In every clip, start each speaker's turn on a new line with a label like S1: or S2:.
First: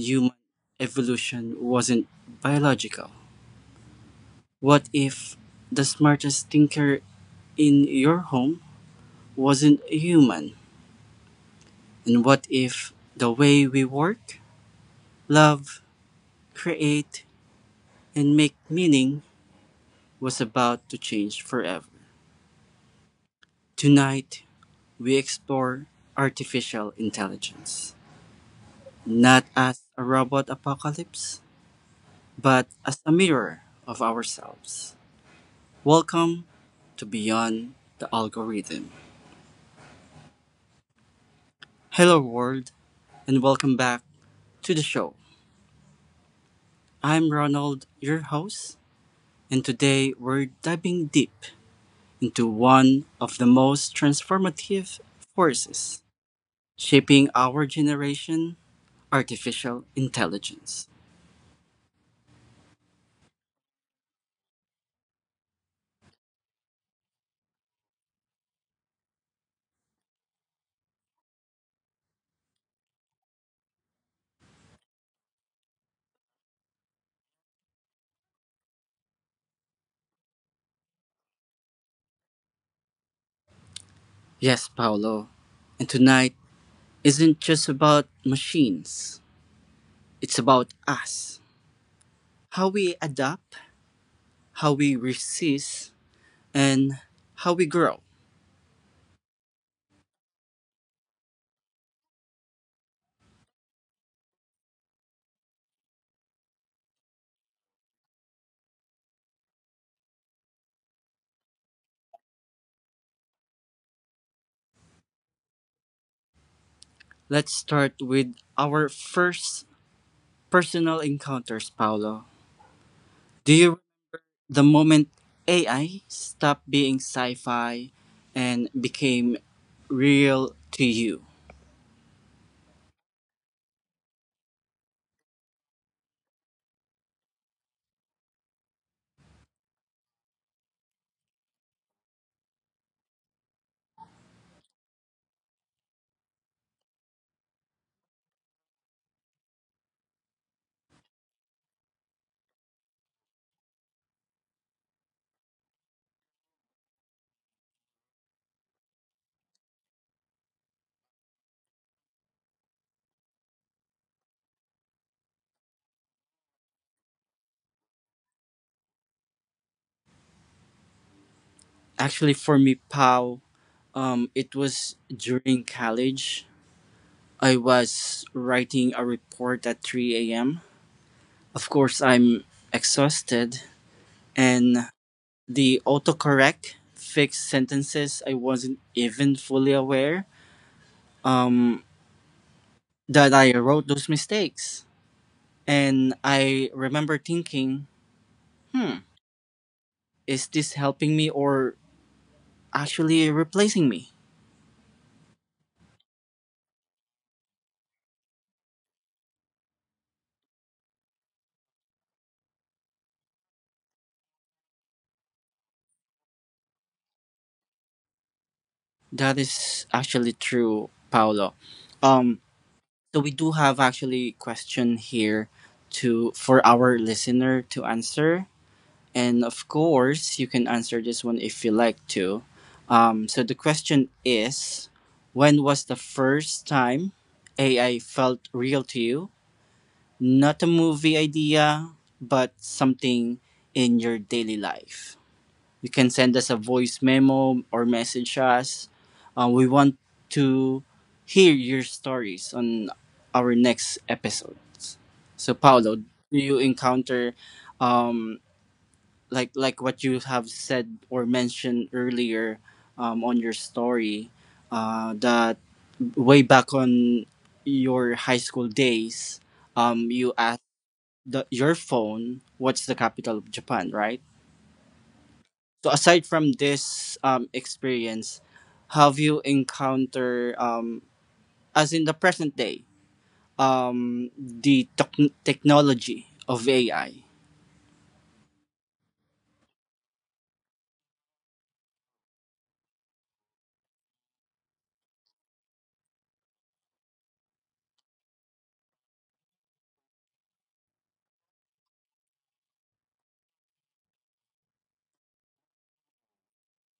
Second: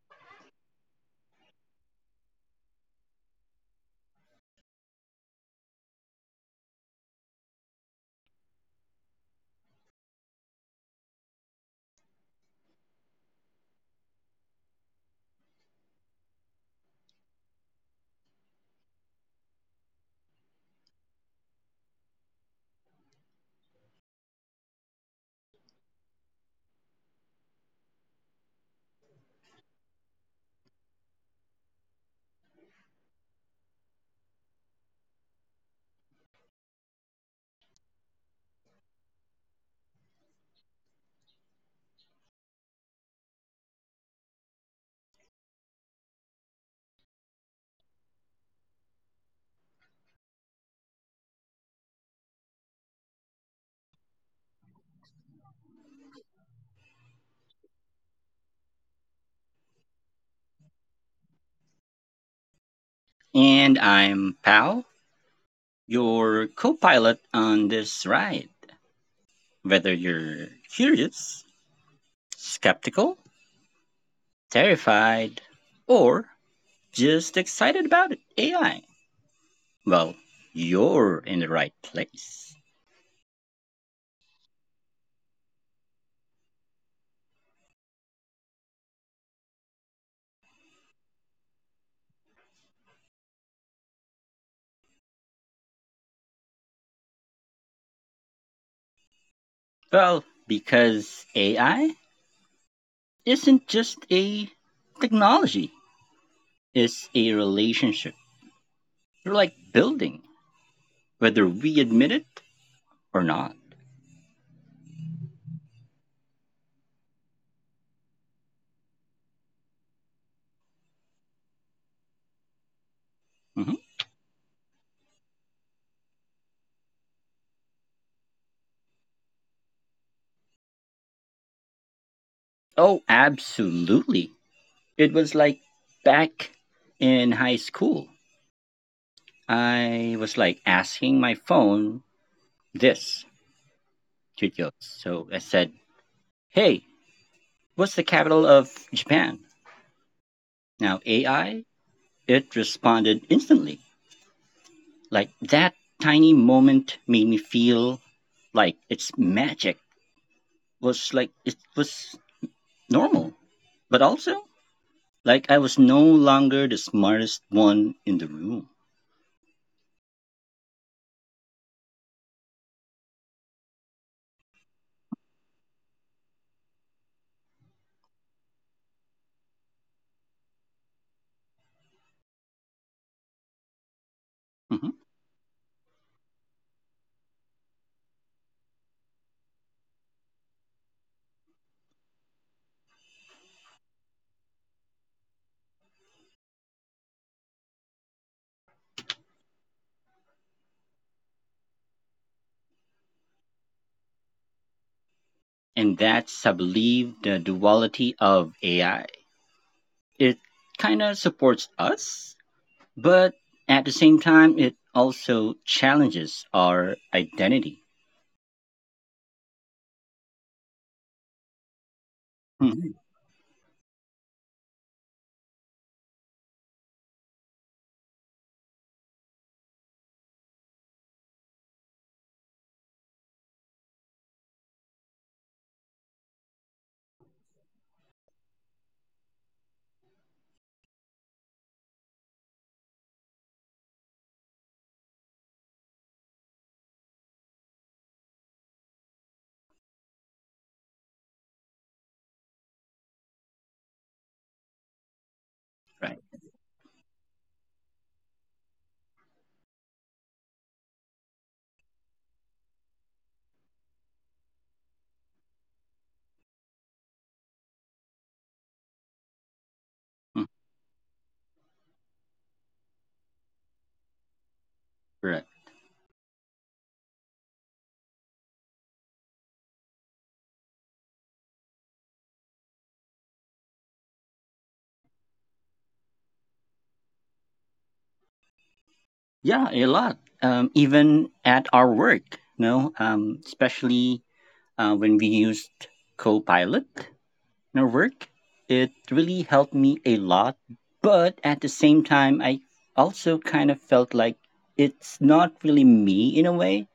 S1: human evolution wasn't biological? What if the smartest thinker in your home wasn't a human? And what if the way we work, love, create, and make meaning was about to change forever? Tonight, we explore artificial intelligence, not as a robot apocalypse, but as a mirror of ourselves. Welcome to Beyond the Algorithm. Hello, world, and welcome back to the show. I'm Ronald, your host, and today we're diving deep into one of the most transformative forces shaping our generation artificial intelligence.
S2: And I'm Pal, your co pilot on this ride. Whether you're curious, skeptical, terrified, or just excited about it, AI, well, you're in the right place.
S1: Yes, Paolo, and tonight isn't just about machines, it's about us. How we adapt how we resist, and how we grow.
S2: Well, because AI isn't just a technology, it's a relationship. You're like building, whether we admit it or not.
S1: Let's start with our first personal encounters, Paolo. Do
S2: Mhm.
S1: you the moment AI stopped being sci-fi and became real to you?
S2: Oh, absolutely. It was like back in high school. I was like asking my phone this to Yo. So I said, Hey, what's the capital of Japan? Now, AI, it responded instantly. Like that tiny moment made me feel like it's magic, was like it was normal. But also, like I was no longer the smartest one in the room.
S1: Actually, for me, Pao, it was during college. I was writing a report at 3 a.m. Of course, I'm exhausted and
S2: Mhm.
S1: the autocorrect fixed sentences I wasn't even fully aware um, that I wrote those mistakes. And I remember thinking, hmm, is this helping me or actually replacing me?
S2: And that's I believe the duality of AI. It kind of supports us, but at the same time, it also challenges our identity.
S1: That is actually true, Paolo. Um,
S2: Hmm.
S1: so we do have actually question here to for our listener to answer. And of course, you can answer this one if you like to. So the question is, when was the first time AI felt real to you? Not a movie idea, but something in your daily life. You can send us a voice memo or message us. We want to hear your stories on our next episodes. So, Paolo, do
S2: Right.
S1: you encounter um, like what you have said or mentioned earlier on your story that way back on your high school days, you
S2: Hmm.
S1: asked your phone what's the capital of Japan, right?
S2: Correct.
S1: So aside from this experience, have you encountered as in the present day the technology of AI?
S2: Yeah, a lot. Even at our work, no, especially when we used Copilot in our work, it really helped me a lot. But at the same time, I also kind of felt like it's not really me in a way.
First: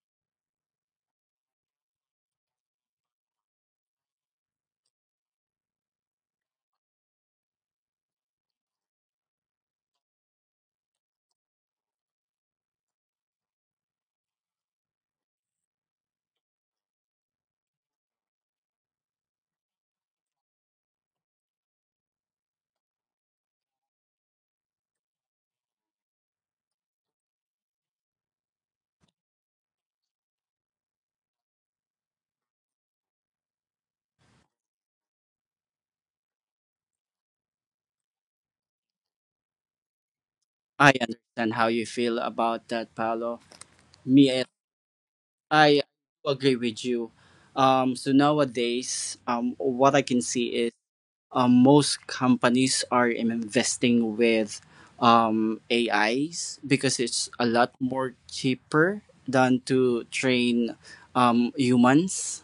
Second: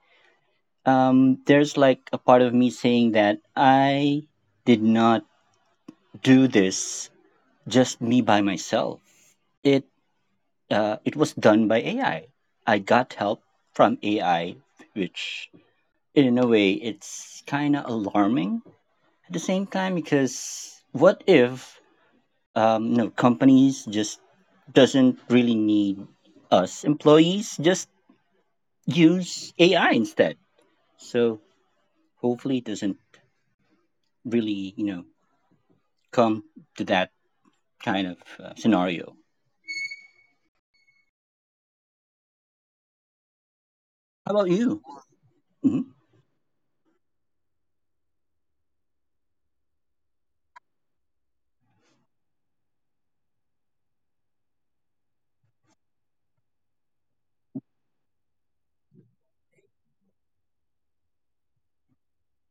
S2: There's like a part of me saying that I did not do this just me by myself. It it was done by AI. I got help from AI, which in a way it's kind of alarming at the same time because what if no, companies just doesn't really need us employees, just use AI instead. So hopefully it doesn't really come to that kind of scenario.
S1: I understand how you feel about that, Paolo.
S2: How about
S1: Me,
S2: you? Mhm.
S1: I agree with you. So nowadays, what I can see is most companies are investing with AIs because it's a lot more cheaper than to train humans,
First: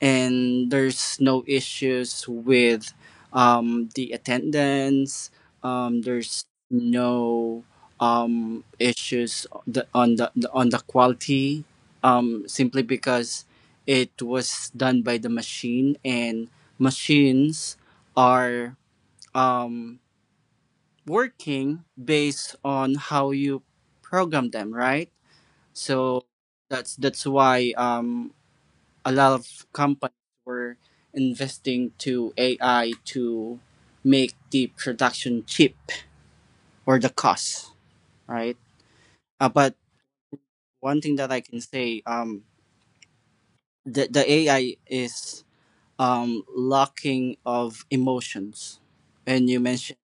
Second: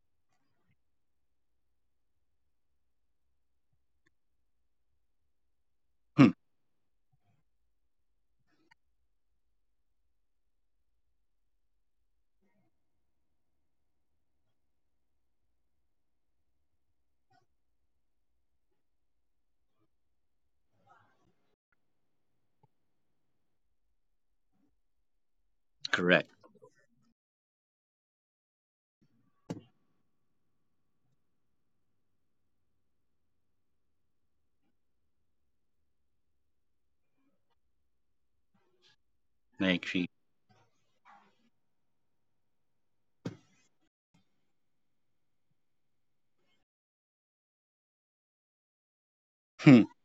S1: and there's no issues with the attendance. Um,
S2: Hmm.
S1: there's no issues on the quality, simply because it was done by the machine, and machines are um, working based on how you program them, right? So
S2: Correct.
S1: that's why a lot of companies were investing to AI to make the production cheap, or the cost, right? Uh,
S2: I
S1: but
S2: agree.
S1: one thing that I can say, the AI is lacking of emotions. And you
S2: Hmm.
S1: mentioned,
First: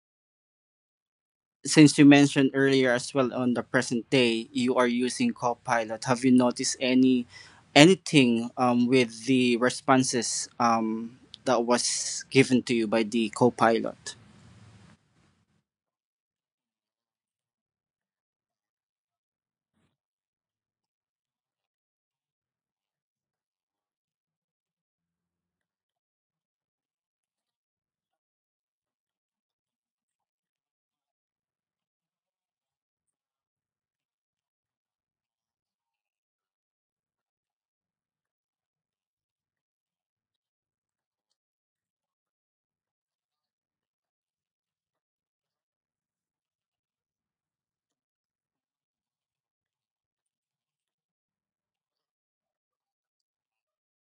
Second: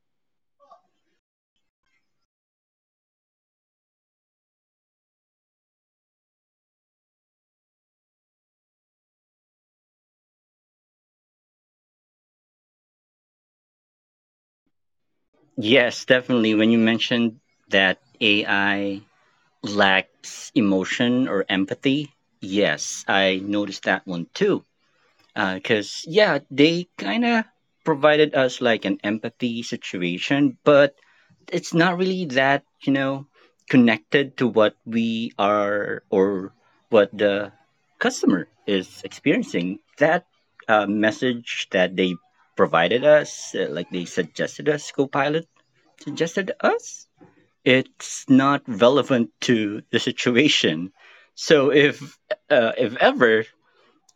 S1: since you mentioned earlier as well, on the present day, you are using Copilot. Have you noticed any anything with the responses that was given to you by the Copilot?
S2: Yes, definitely. When you mentioned that AI lacks emotion or empathy, yes, I noticed that one too. Because yeah, they kind of provided us like an empathy situation, but it's not really that you know connected to what we are or what the customer is experiencing. That message that they provided us, like they suggested us, copilot suggested us, it's not relevant to the situation. So if ever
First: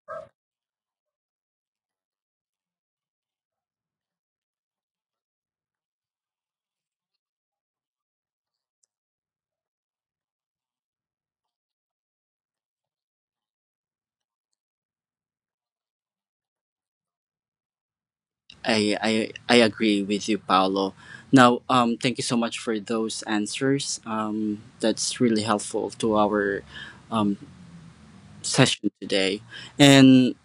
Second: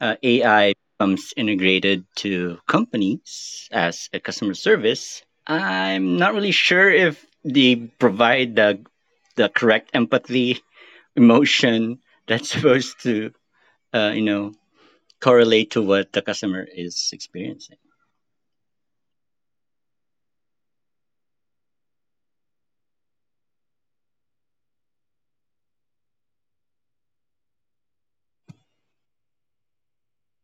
S2: AI becomes integrated to companies as a customer service, I'm not really sure if they provide the correct empathy emotion that's supposed to you know correlate to what the customer is experiencing.
S1: I agree with you, Paolo. Now, thank you so much for those answers. That's really helpful to our um, session today. And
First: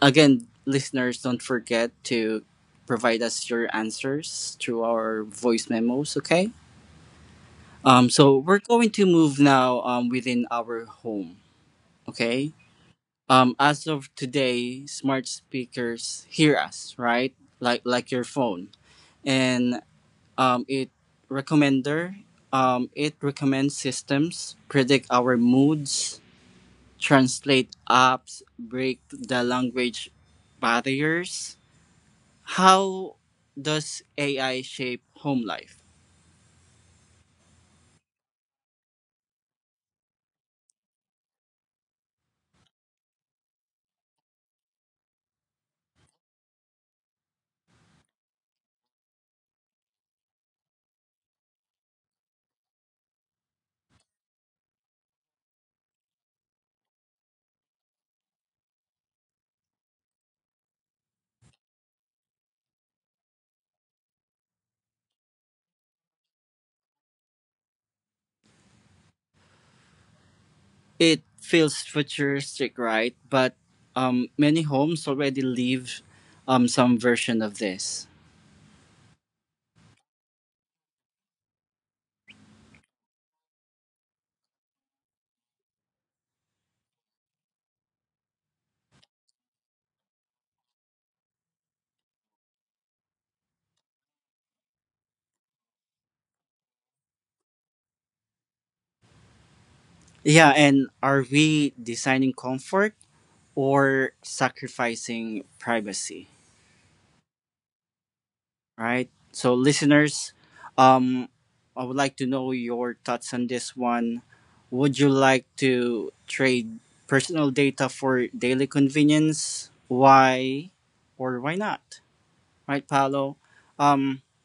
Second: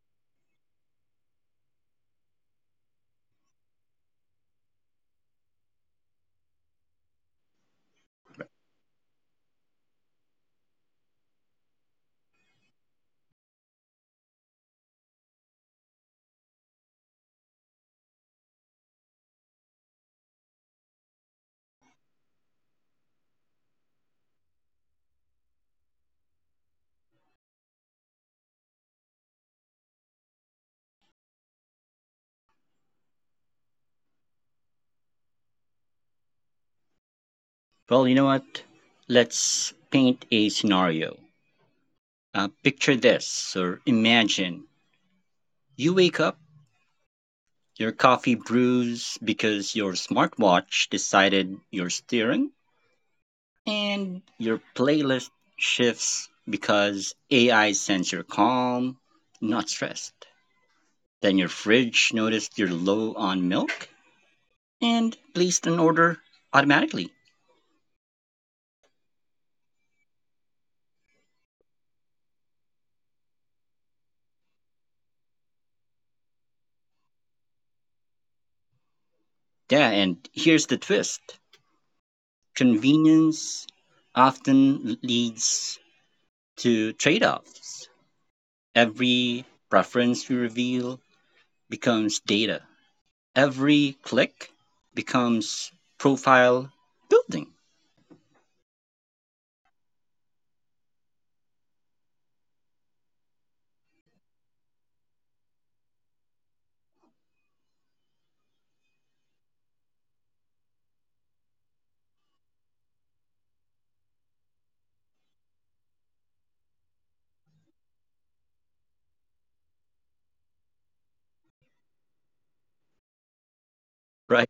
S1: again, listeners, don't forget to provide us your answers through our voice memos. Okay. So we're going to move now within our home. Okay. As of today, smart speakers hear us, right? Like your phone. And it recommender. It recommends systems, predict our moods, translate apps, break the language barriers. How does AI shape home life?
S2: Well, you know what? Let's paint a scenario. Picture this, or imagine you wake up. Your coffee brews because your smartwatch decided your steering, and your playlist shifts because AI sends you're calm, not stressed. Then your fridge noticed you're low on milk and placed an order automatically.
S1: It feels futuristic, right? But many homes already live some version of this.
S2: Yeah, and here's the twist: convenience often leads to trade offs. Every preference you reveal becomes data, every click becomes profile building,
S1: Yeah, and are we designing comfort or sacrificing privacy? Right? So, listeners, um, I would like to know your thoughts on this one. Would you like to trade personal data for daily convenience? Why or why not? Right, Paolo? Um,
S2: right?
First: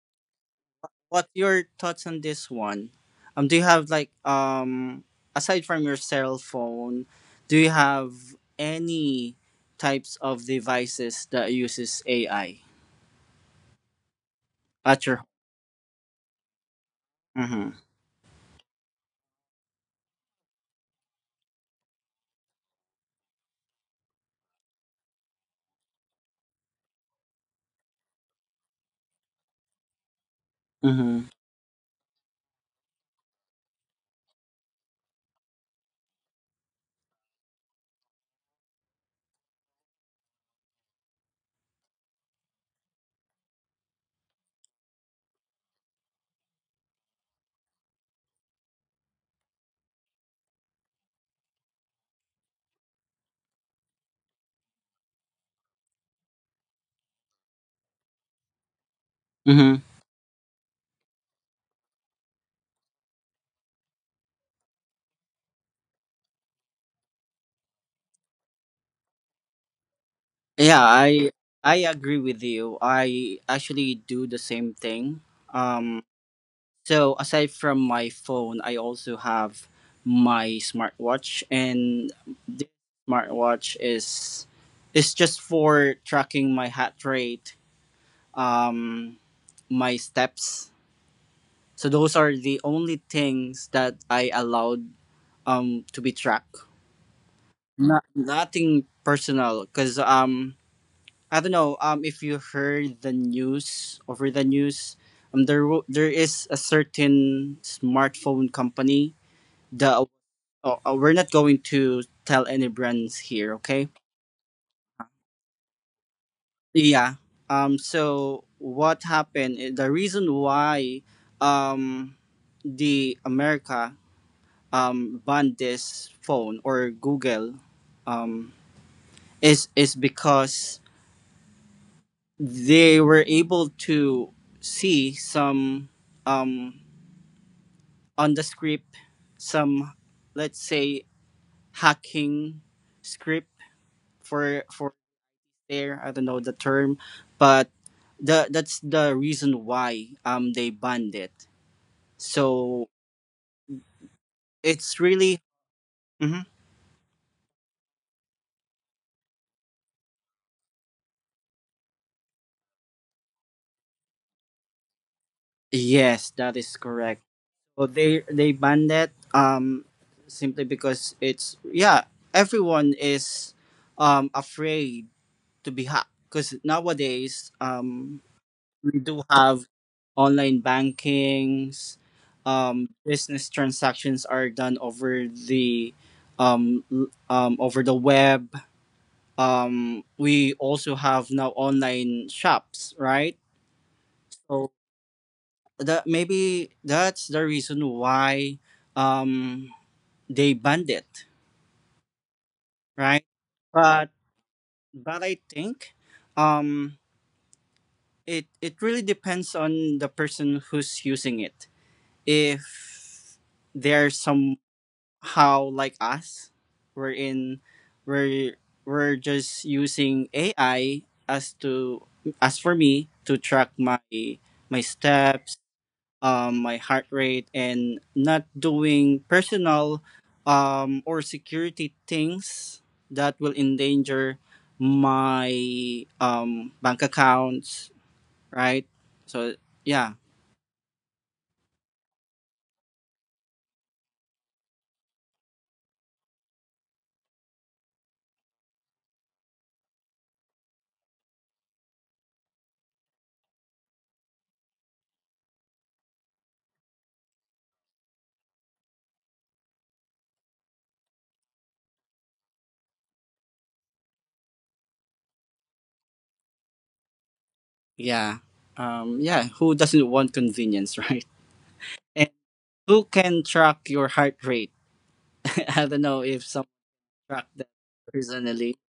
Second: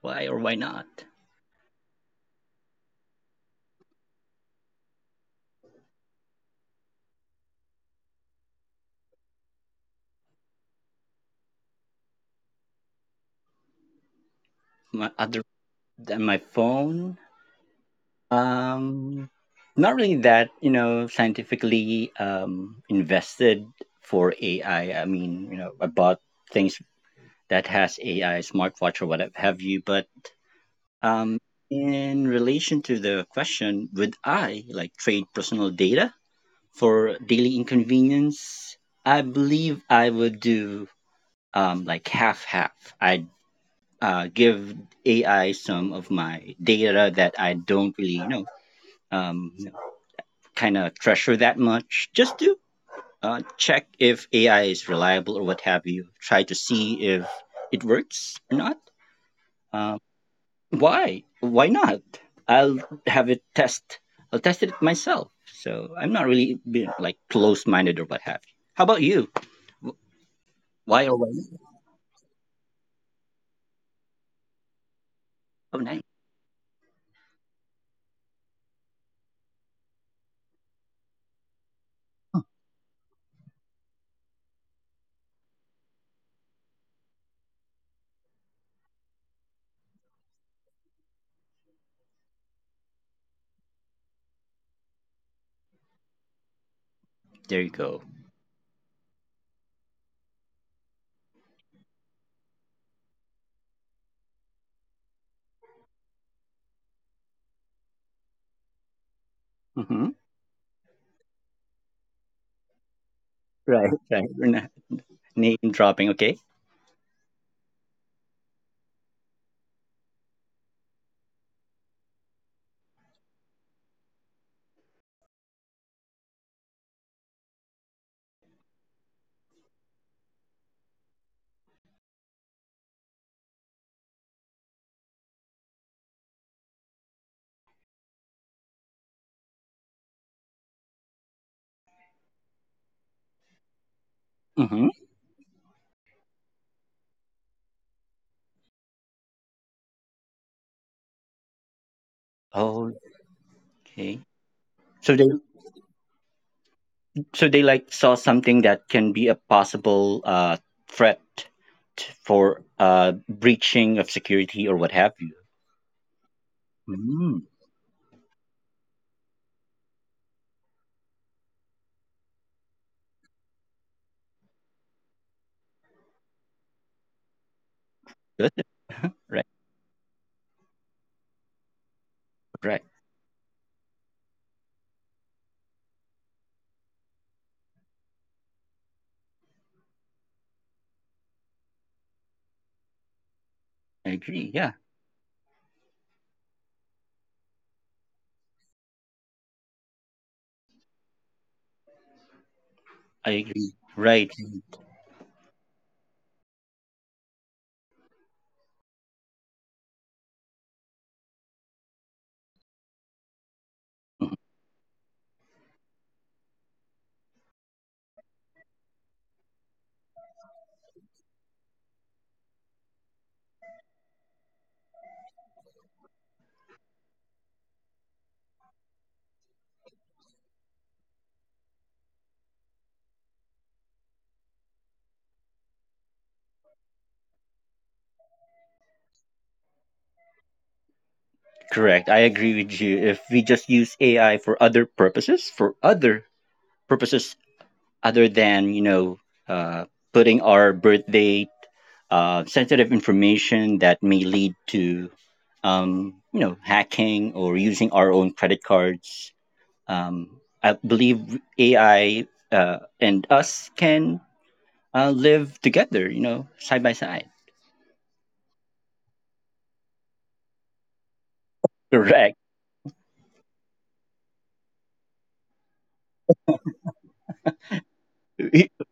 S2: Why or why not?
S1: what's your thoughts on this one? Do you have aside from your cell phone, do you have any types of devices that uses AI at
S2: My
S1: your
S2: other than my phone,
S1: home?
S2: um, not really that you know scientifically invested for AI. I mean, you know, I bought things that has AI, smartwatch or whatever have you. But
S1: Mm-hmm.
S2: um, in relation to the question, would I like trade personal data for daily inconvenience? I believe I would do like half half. I give AI some of my data that I don't really you know um, kind of treasure that much, just to check if AI is reliable or what have you. Try to see if it works or not.
S1: Mm-hmm.
S2: Um, why? Why not? I'll have it test. I'll test it myself. So I'm not really being like close-minded or what have you. How about you?
S1: Yeah,
S2: Why or why
S1: I
S2: not?
S1: I agree with you. I actually do the same thing.
S2: Oh, nice.
S1: Um, so aside from my phone, I also have my smartwatch, and this smartwatch is just for tracking my heart rate, um, my steps. So those are the only things that I allowed to be tracked.
S2: There you go.
S1: Not nothing personal, cause I don't know if you heard the news over the news, there there is a certain smartphone company the
S2: Hmm.
S1: oh, we're not going to tell any brands here, okay?
S2: Right, right. Name dropping. Okay.
S1: Yeah. So what happened, the reason why um the America banned this phone, or Google um is because they were able to see some um on the script some, let's say, hacking script for
S2: Mm-hmm.
S1: there, I don't know the term, but the that's the reason why they banned it. So
S2: Okay.
S1: it's
S2: So they
S1: really Mhm.
S2: so they like saw something that can be a possible threat for breaching of security or what have you.
S1: Yes, that is correct.
S2: Mm,
S1: So they banned it simply because it's, yeah, everyone is afraid to be hacked, because nowadays
S2: good.
S1: we do
S2: Right.
S1: have online bankings.
S2: Right.
S1: Business transactions are done over the over the web. We also have now online shops, right?
S2: I agree.
S1: So
S2: Yeah.
S1: that maybe that's the reason why um, they banned it, right?
S2: I agree.
S1: But
S2: Right.
S1: but I think um, it it really depends on the person who's using it. If there's
S2: Mhm.
S1: how like us, we're in we're we're just using AI as to as for me to track my my steps, my heart rate, and not doing personal or security things that will endanger my bank accounts, right? So, yeah.
S2: Correct. I agree with you. If we just use AI for other purposes other than you know uh, putting our birth date, sensitive information that may lead to you know hacking or using our own credit cards. I believe AI and us can live together, you know, side by side.
S1: Yeah, yeah, who doesn't want convenience, right?
S2: Correct.
S1: Who can track your heart rate? I don't know if someone tracked that personally.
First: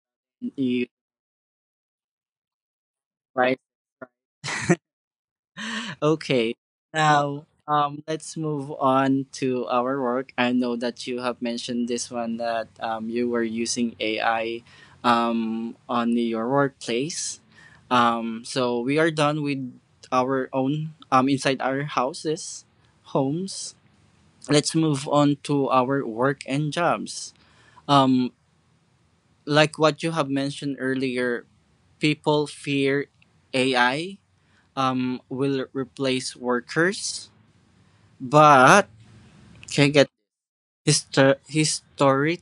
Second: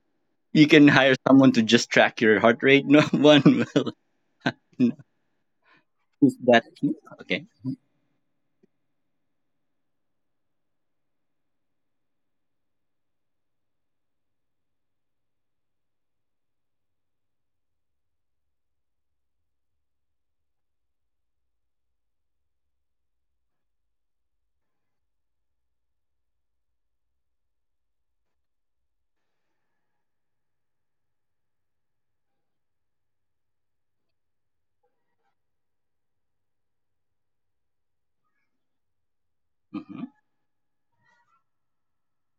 S2: You
S1: You,
S2: can hire someone to just track your heart rate. No
S1: right?
S2: one will know who's
S1: Okay.
S2: that.
S1: Now,
S2: Okay.
S1: let's move on to our work. I know that you have mentioned this one that you were using AI on your workplace. So we are done with our own inside our houses, homes. Let's move on to our work and jobs. Um, like what you have mentioned earlier, people fear AI will replace workers, but can
S2: Hmm.
S1: get histo- historic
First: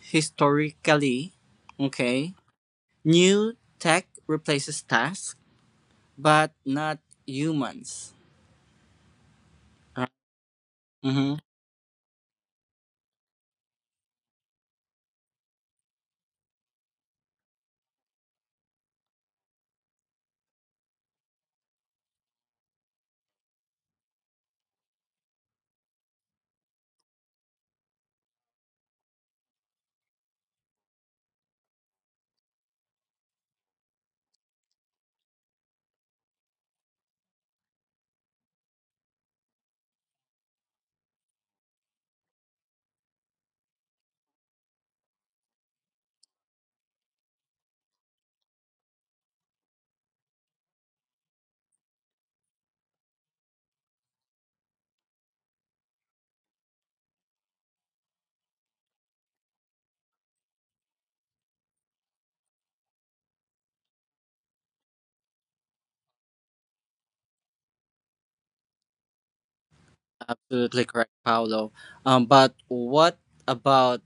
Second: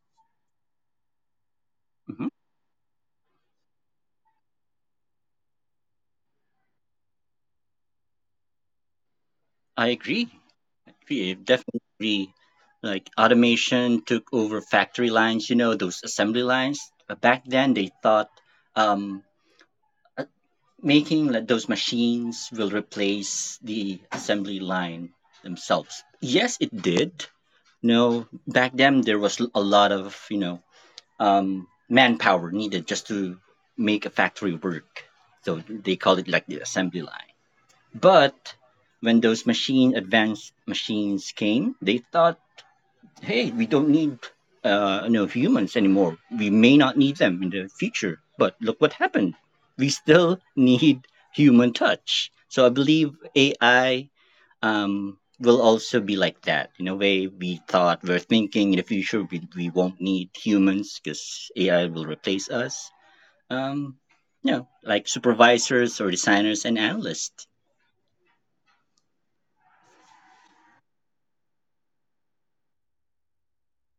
S1: historically,
S2: Hmm.
S1: okay, new tech replaces tasks, but not humans.
S2: I agree. Yeah,
S1: Mm-hmm.
S2: definitely. Like automation took over factory lines, you know, those assembly lines. Back then, they thought um, uh, making like those machines will replace the assembly line themselves. Yes, it did. No, back then there was a lot of you know manpower needed just to make a factory work. So they call it like the assembly line. But when those machine advanced machines came, they thought, hey, we don't need you know, humans anymore. We may not need them in the future, but look what happened. We still need human touch. So I believe AI will also be like that. In a way, we thought, we're thinking, in the future we won't need humans because AI will replace us. Um, you know, like supervisors or designers and analysts.
S1: Absolutely correct, Paolo. But what about,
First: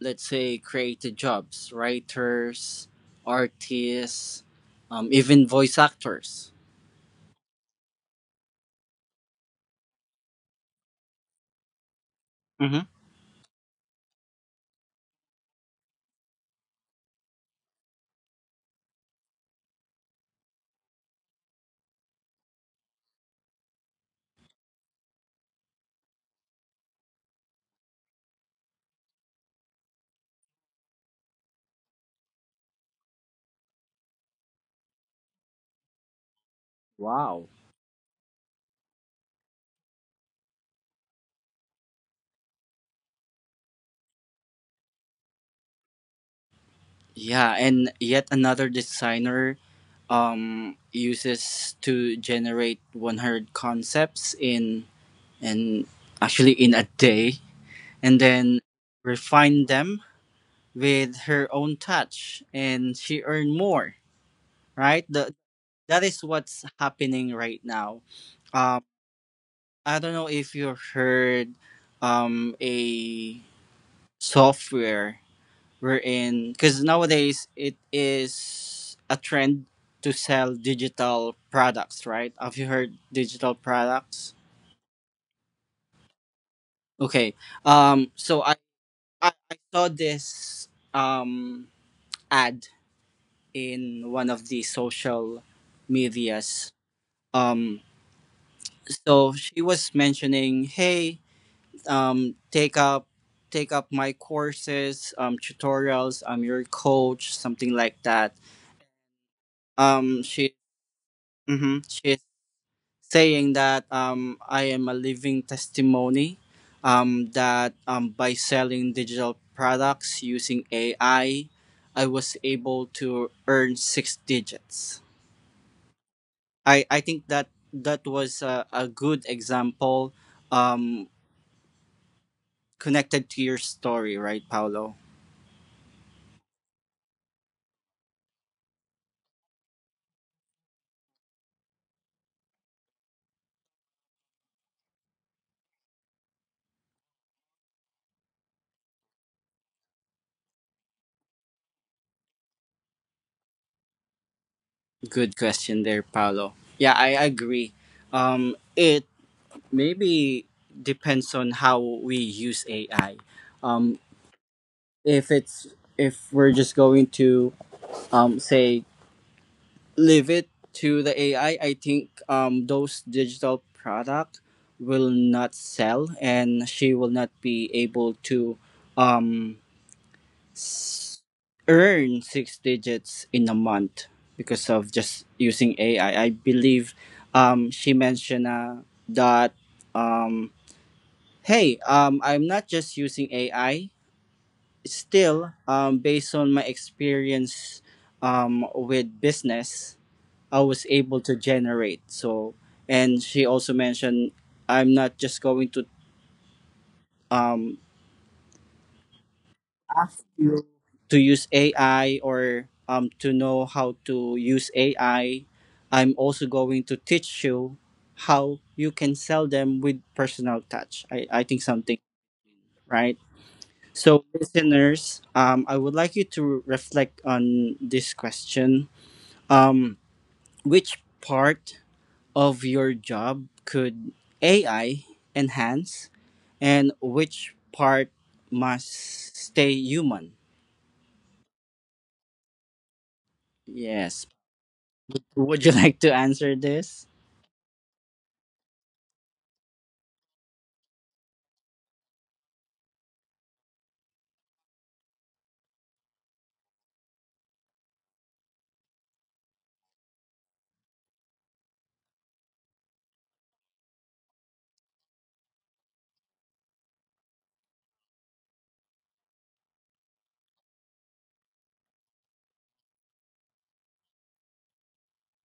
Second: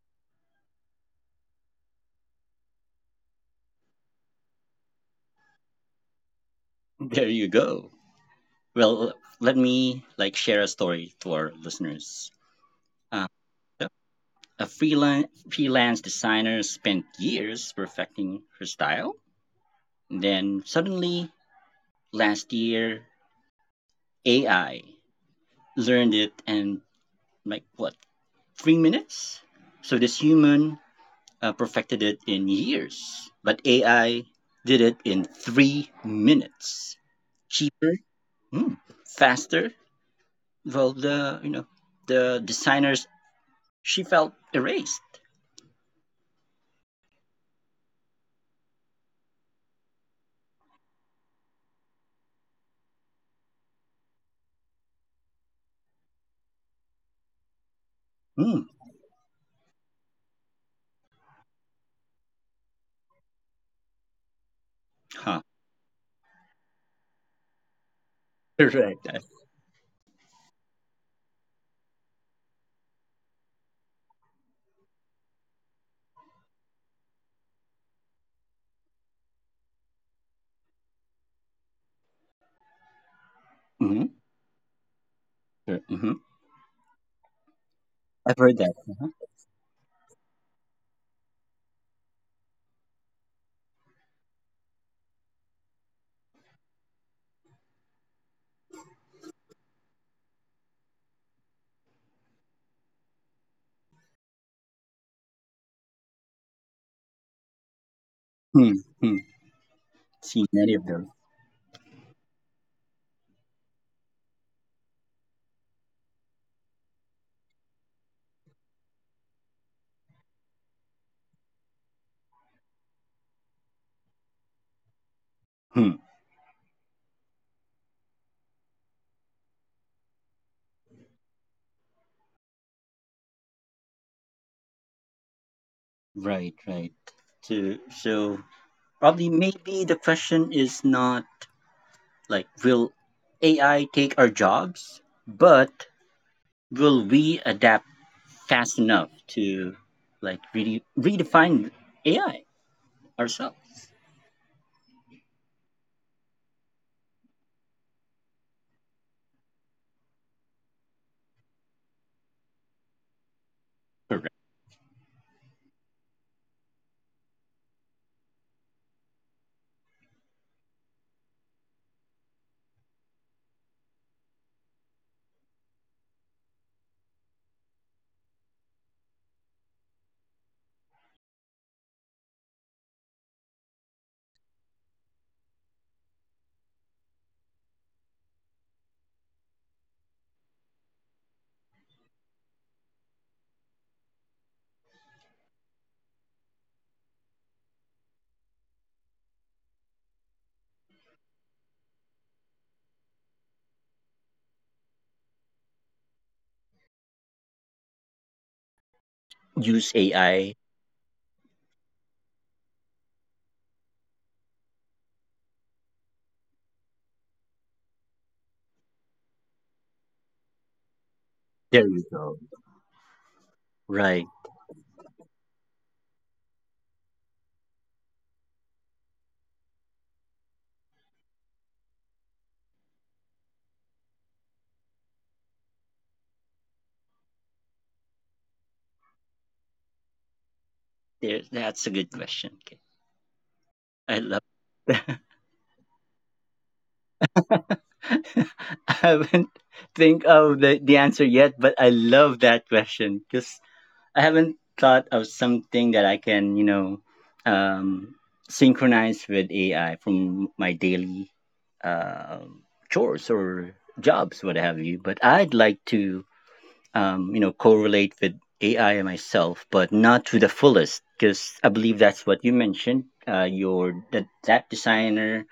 S1: let's say, creative jobs, writers, artists, even voice actors?
S2: There you go. Well, let me like share a story to our listeners.
S1: Hmm.
S2: Um, A freelance designer spent years perfecting her style. Then suddenly, last year, AI learned it in like what, 3 minutes. So this human perfected it in years, but AI did it in 3 minutes.
S1: Wow.
S2: Cheaper, mm, faster. Well, the you know the designers, she felt erased.
S1: Yeah, and yet another designer uses to generate 100 concepts in and actually in a day, and
S2: Mm,
S1: then refine them with her own touch, and she earned more. Right, the,
S2: huh.
S1: that is what's happening right now. Um,
S2: Correct.
S1: I don't know if you heard a software wherein, because nowadays it is a trend to sell digital products, right? Have you heard digital products?
S2: Mm-hmm.
S1: Okay. um
S2: I've
S1: so
S2: heard
S1: i
S2: that.
S1: I saw this um ad in one of the social medias. Um so she was mentioning, hey, um take up take up my courses, tutorials, I'm your coach, something like that.
S2: Hmm. Hmm. See
S1: She
S2: many of them.
S1: Mm-hmm. She's saying that, I am a living testimony that, by selling digital products using AI, I was able to earn 6 digits.
S2: Hmm.
S1: I think that that was a good example, um, connected to your story, right, Paolo?
S2: Right. Right. To, so probably maybe the question is not like, will AI take our jobs, but will we adapt fast enough to like really redefine AI ourselves?
S1: Good question there, Paolo. Yeah, I agree. It maybe depends on how we use AI. Um,
S2: Correct.
S1: if it's if we're just going to say leave it to the AI, I think those digital product will not sell, and she will not be able to um s- earn 6 digits in a month because of just using AI. I believe she mentioned that, um hey, I'm not just using AI still, based on my experience with business, I was able to generate. So, and she also mentioned, I'm not just going to um,
S2: Use
S1: ask
S2: AI.
S1: you to use AI or to know how to use AI. I'm also going to teach you how you can sell them with personal touch. I think
S2: There you
S1: something,
S2: go.
S1: right?
S2: Right.
S1: So, listeners, I would like you to reflect on this question. Um, which part of your job could AI enhance, and which part must stay human?
S2: There. That's a good question. Okay. I
S1: Yes.
S2: love.
S1: Would you like to answer this?
S2: I haven't think of the answer yet, but I love that question because I haven't thought of something that I can, you know, um, synchronize with AI from my daily um chores or jobs, what have you. But I'd like to you know, correlate with AI and myself, but not to the fullest, because I believe that's what you mentioned. Your, that that designer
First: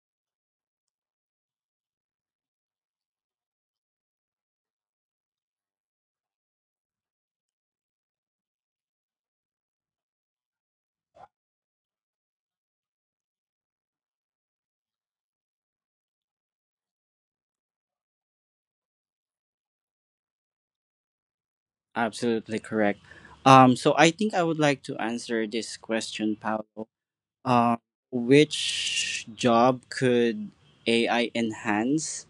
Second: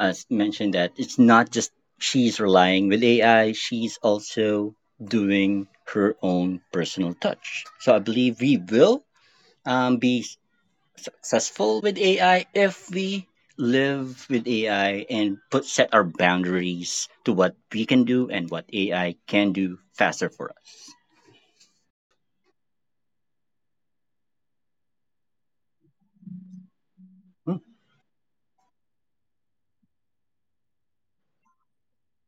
S2: mentioned that it's not just she's relying with AI; she's also doing her own personal touch. So I believe we will um, be s- successful with AI if we live with AI and put, set our boundaries to what we can do and what AI can do faster for us.
S1: Absolutely correct. So I think I would like to answer this question, Paolo. Um, which job could AI enhance?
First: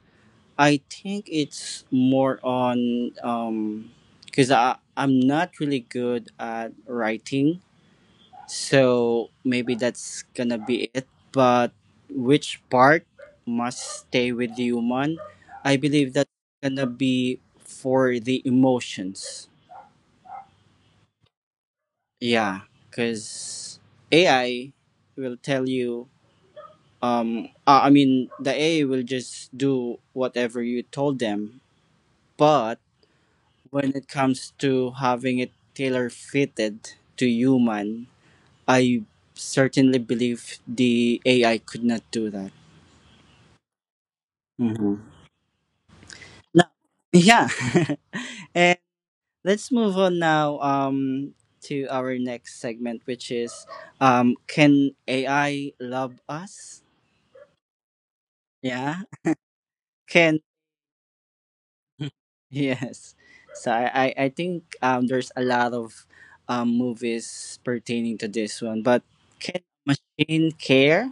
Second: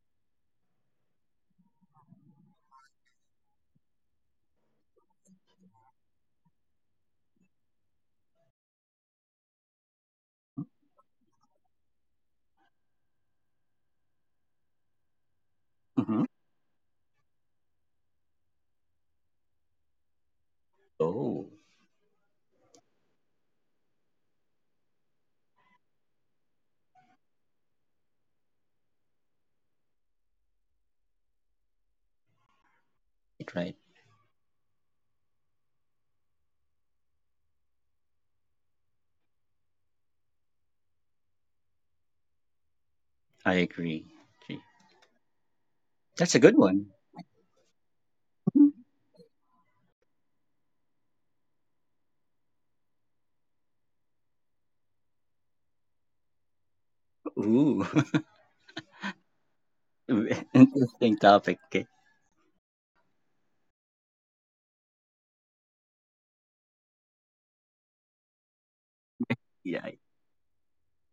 S1: I think it's more on because I'm not really good at writing, so maybe that's gonna be it. But which part must stay with the human? I believe
S2: Mhm.
S1: that's gonna be for the emotions.
S2: Oh,
S1: Yeah, because AI will tell you. I mean, the AI will just do whatever you told them, but
S2: right.
S1: when it comes to having it tailor fitted to human, I certainly believe the AI could not do that.
S2: I agree. Gee.
S1: Hmm.
S2: That's a good
S1: No.
S2: one.
S1: Yeah. And
S2: Mhm.
S1: let's move on now to our next segment, which is, can AI love us?
S2: Ooh,
S1: Yeah. Can
S2: interesting topic. Okay.
S1: Yes. So I think there's a lot of movies pertaining to this one, but can
S2: Yeah,
S1: machine care?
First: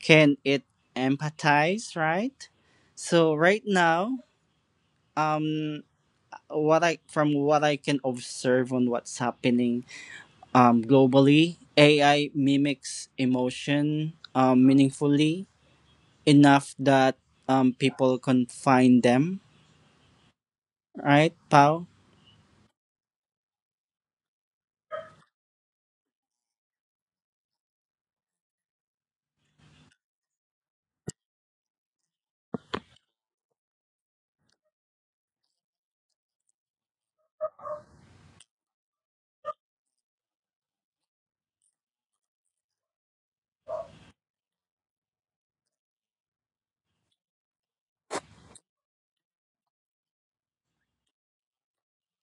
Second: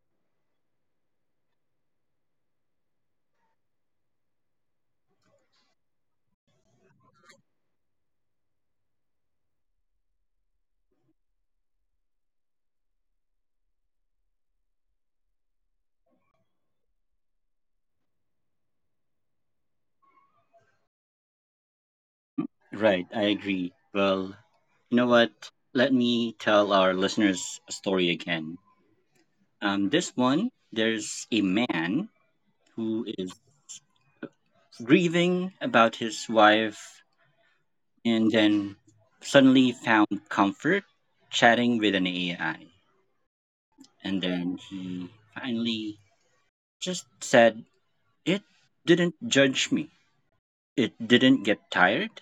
S1: Can it empathize, right? So right now, um what I from what I can observe on what's happening globally, AI mimics emotion meaningfully enough that people can find them, right, Pau?
S2: right. I agree. Well, you know what? Let me tell our listeners a story again. This one, there's a man who is grieving about his wife, and then suddenly found comfort chatting with an AI. And then he finally just said, it didn't judge me. It didn't get tired.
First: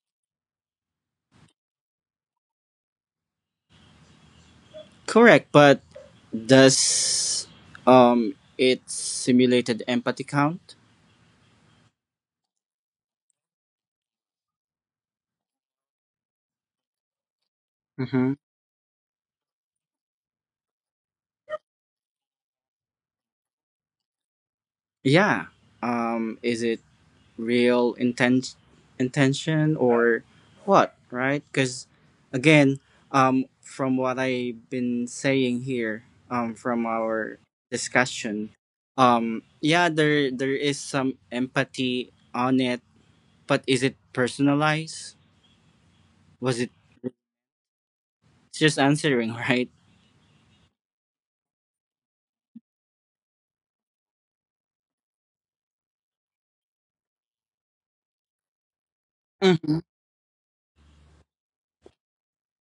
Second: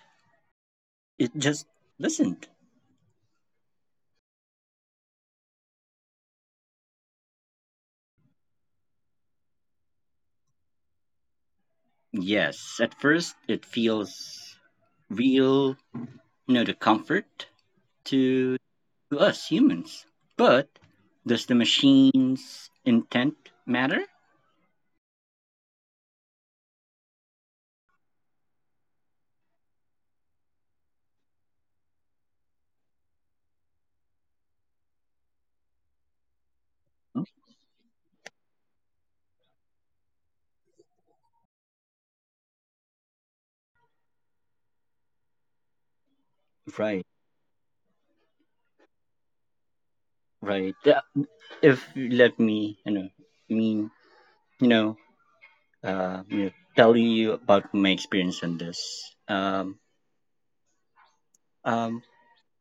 S2: It just listened.
S1: Correct, but does it simulated empathy count?
S2: Yes, at first it feels real, you know, the comfort
S1: Mm-hmm.
S2: to, to us humans. But does the machine's intent matter?
S1: Yeah. Is it real intention or what, right? Cuz again, from what I've been saying here, from our discussion, yeah, there is some empathy on it, but is it personalized? Was it
S2: Right,
S1: just answering, right?
S2: right. If you let me, you know, mean, you know, you know, tell you about my experience on this. Um, um,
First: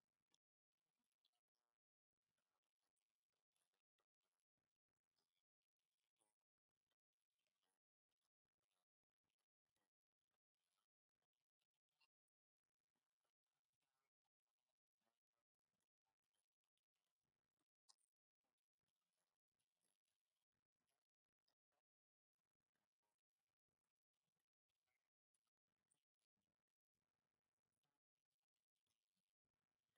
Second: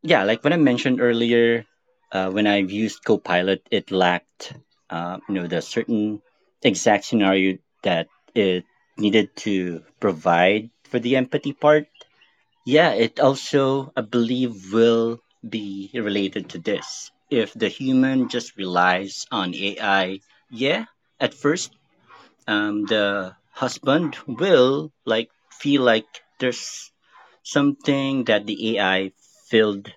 S2: yeah, like when I mentioned earlier, when I've used Copilot, it lacked, you know, the certain exact scenario that it needed to provide for the empathy part. Yeah, it also, I believe, will be related to this. If the human just relies on AI, yeah, at first, the husband will like feel like there's something that the AI filled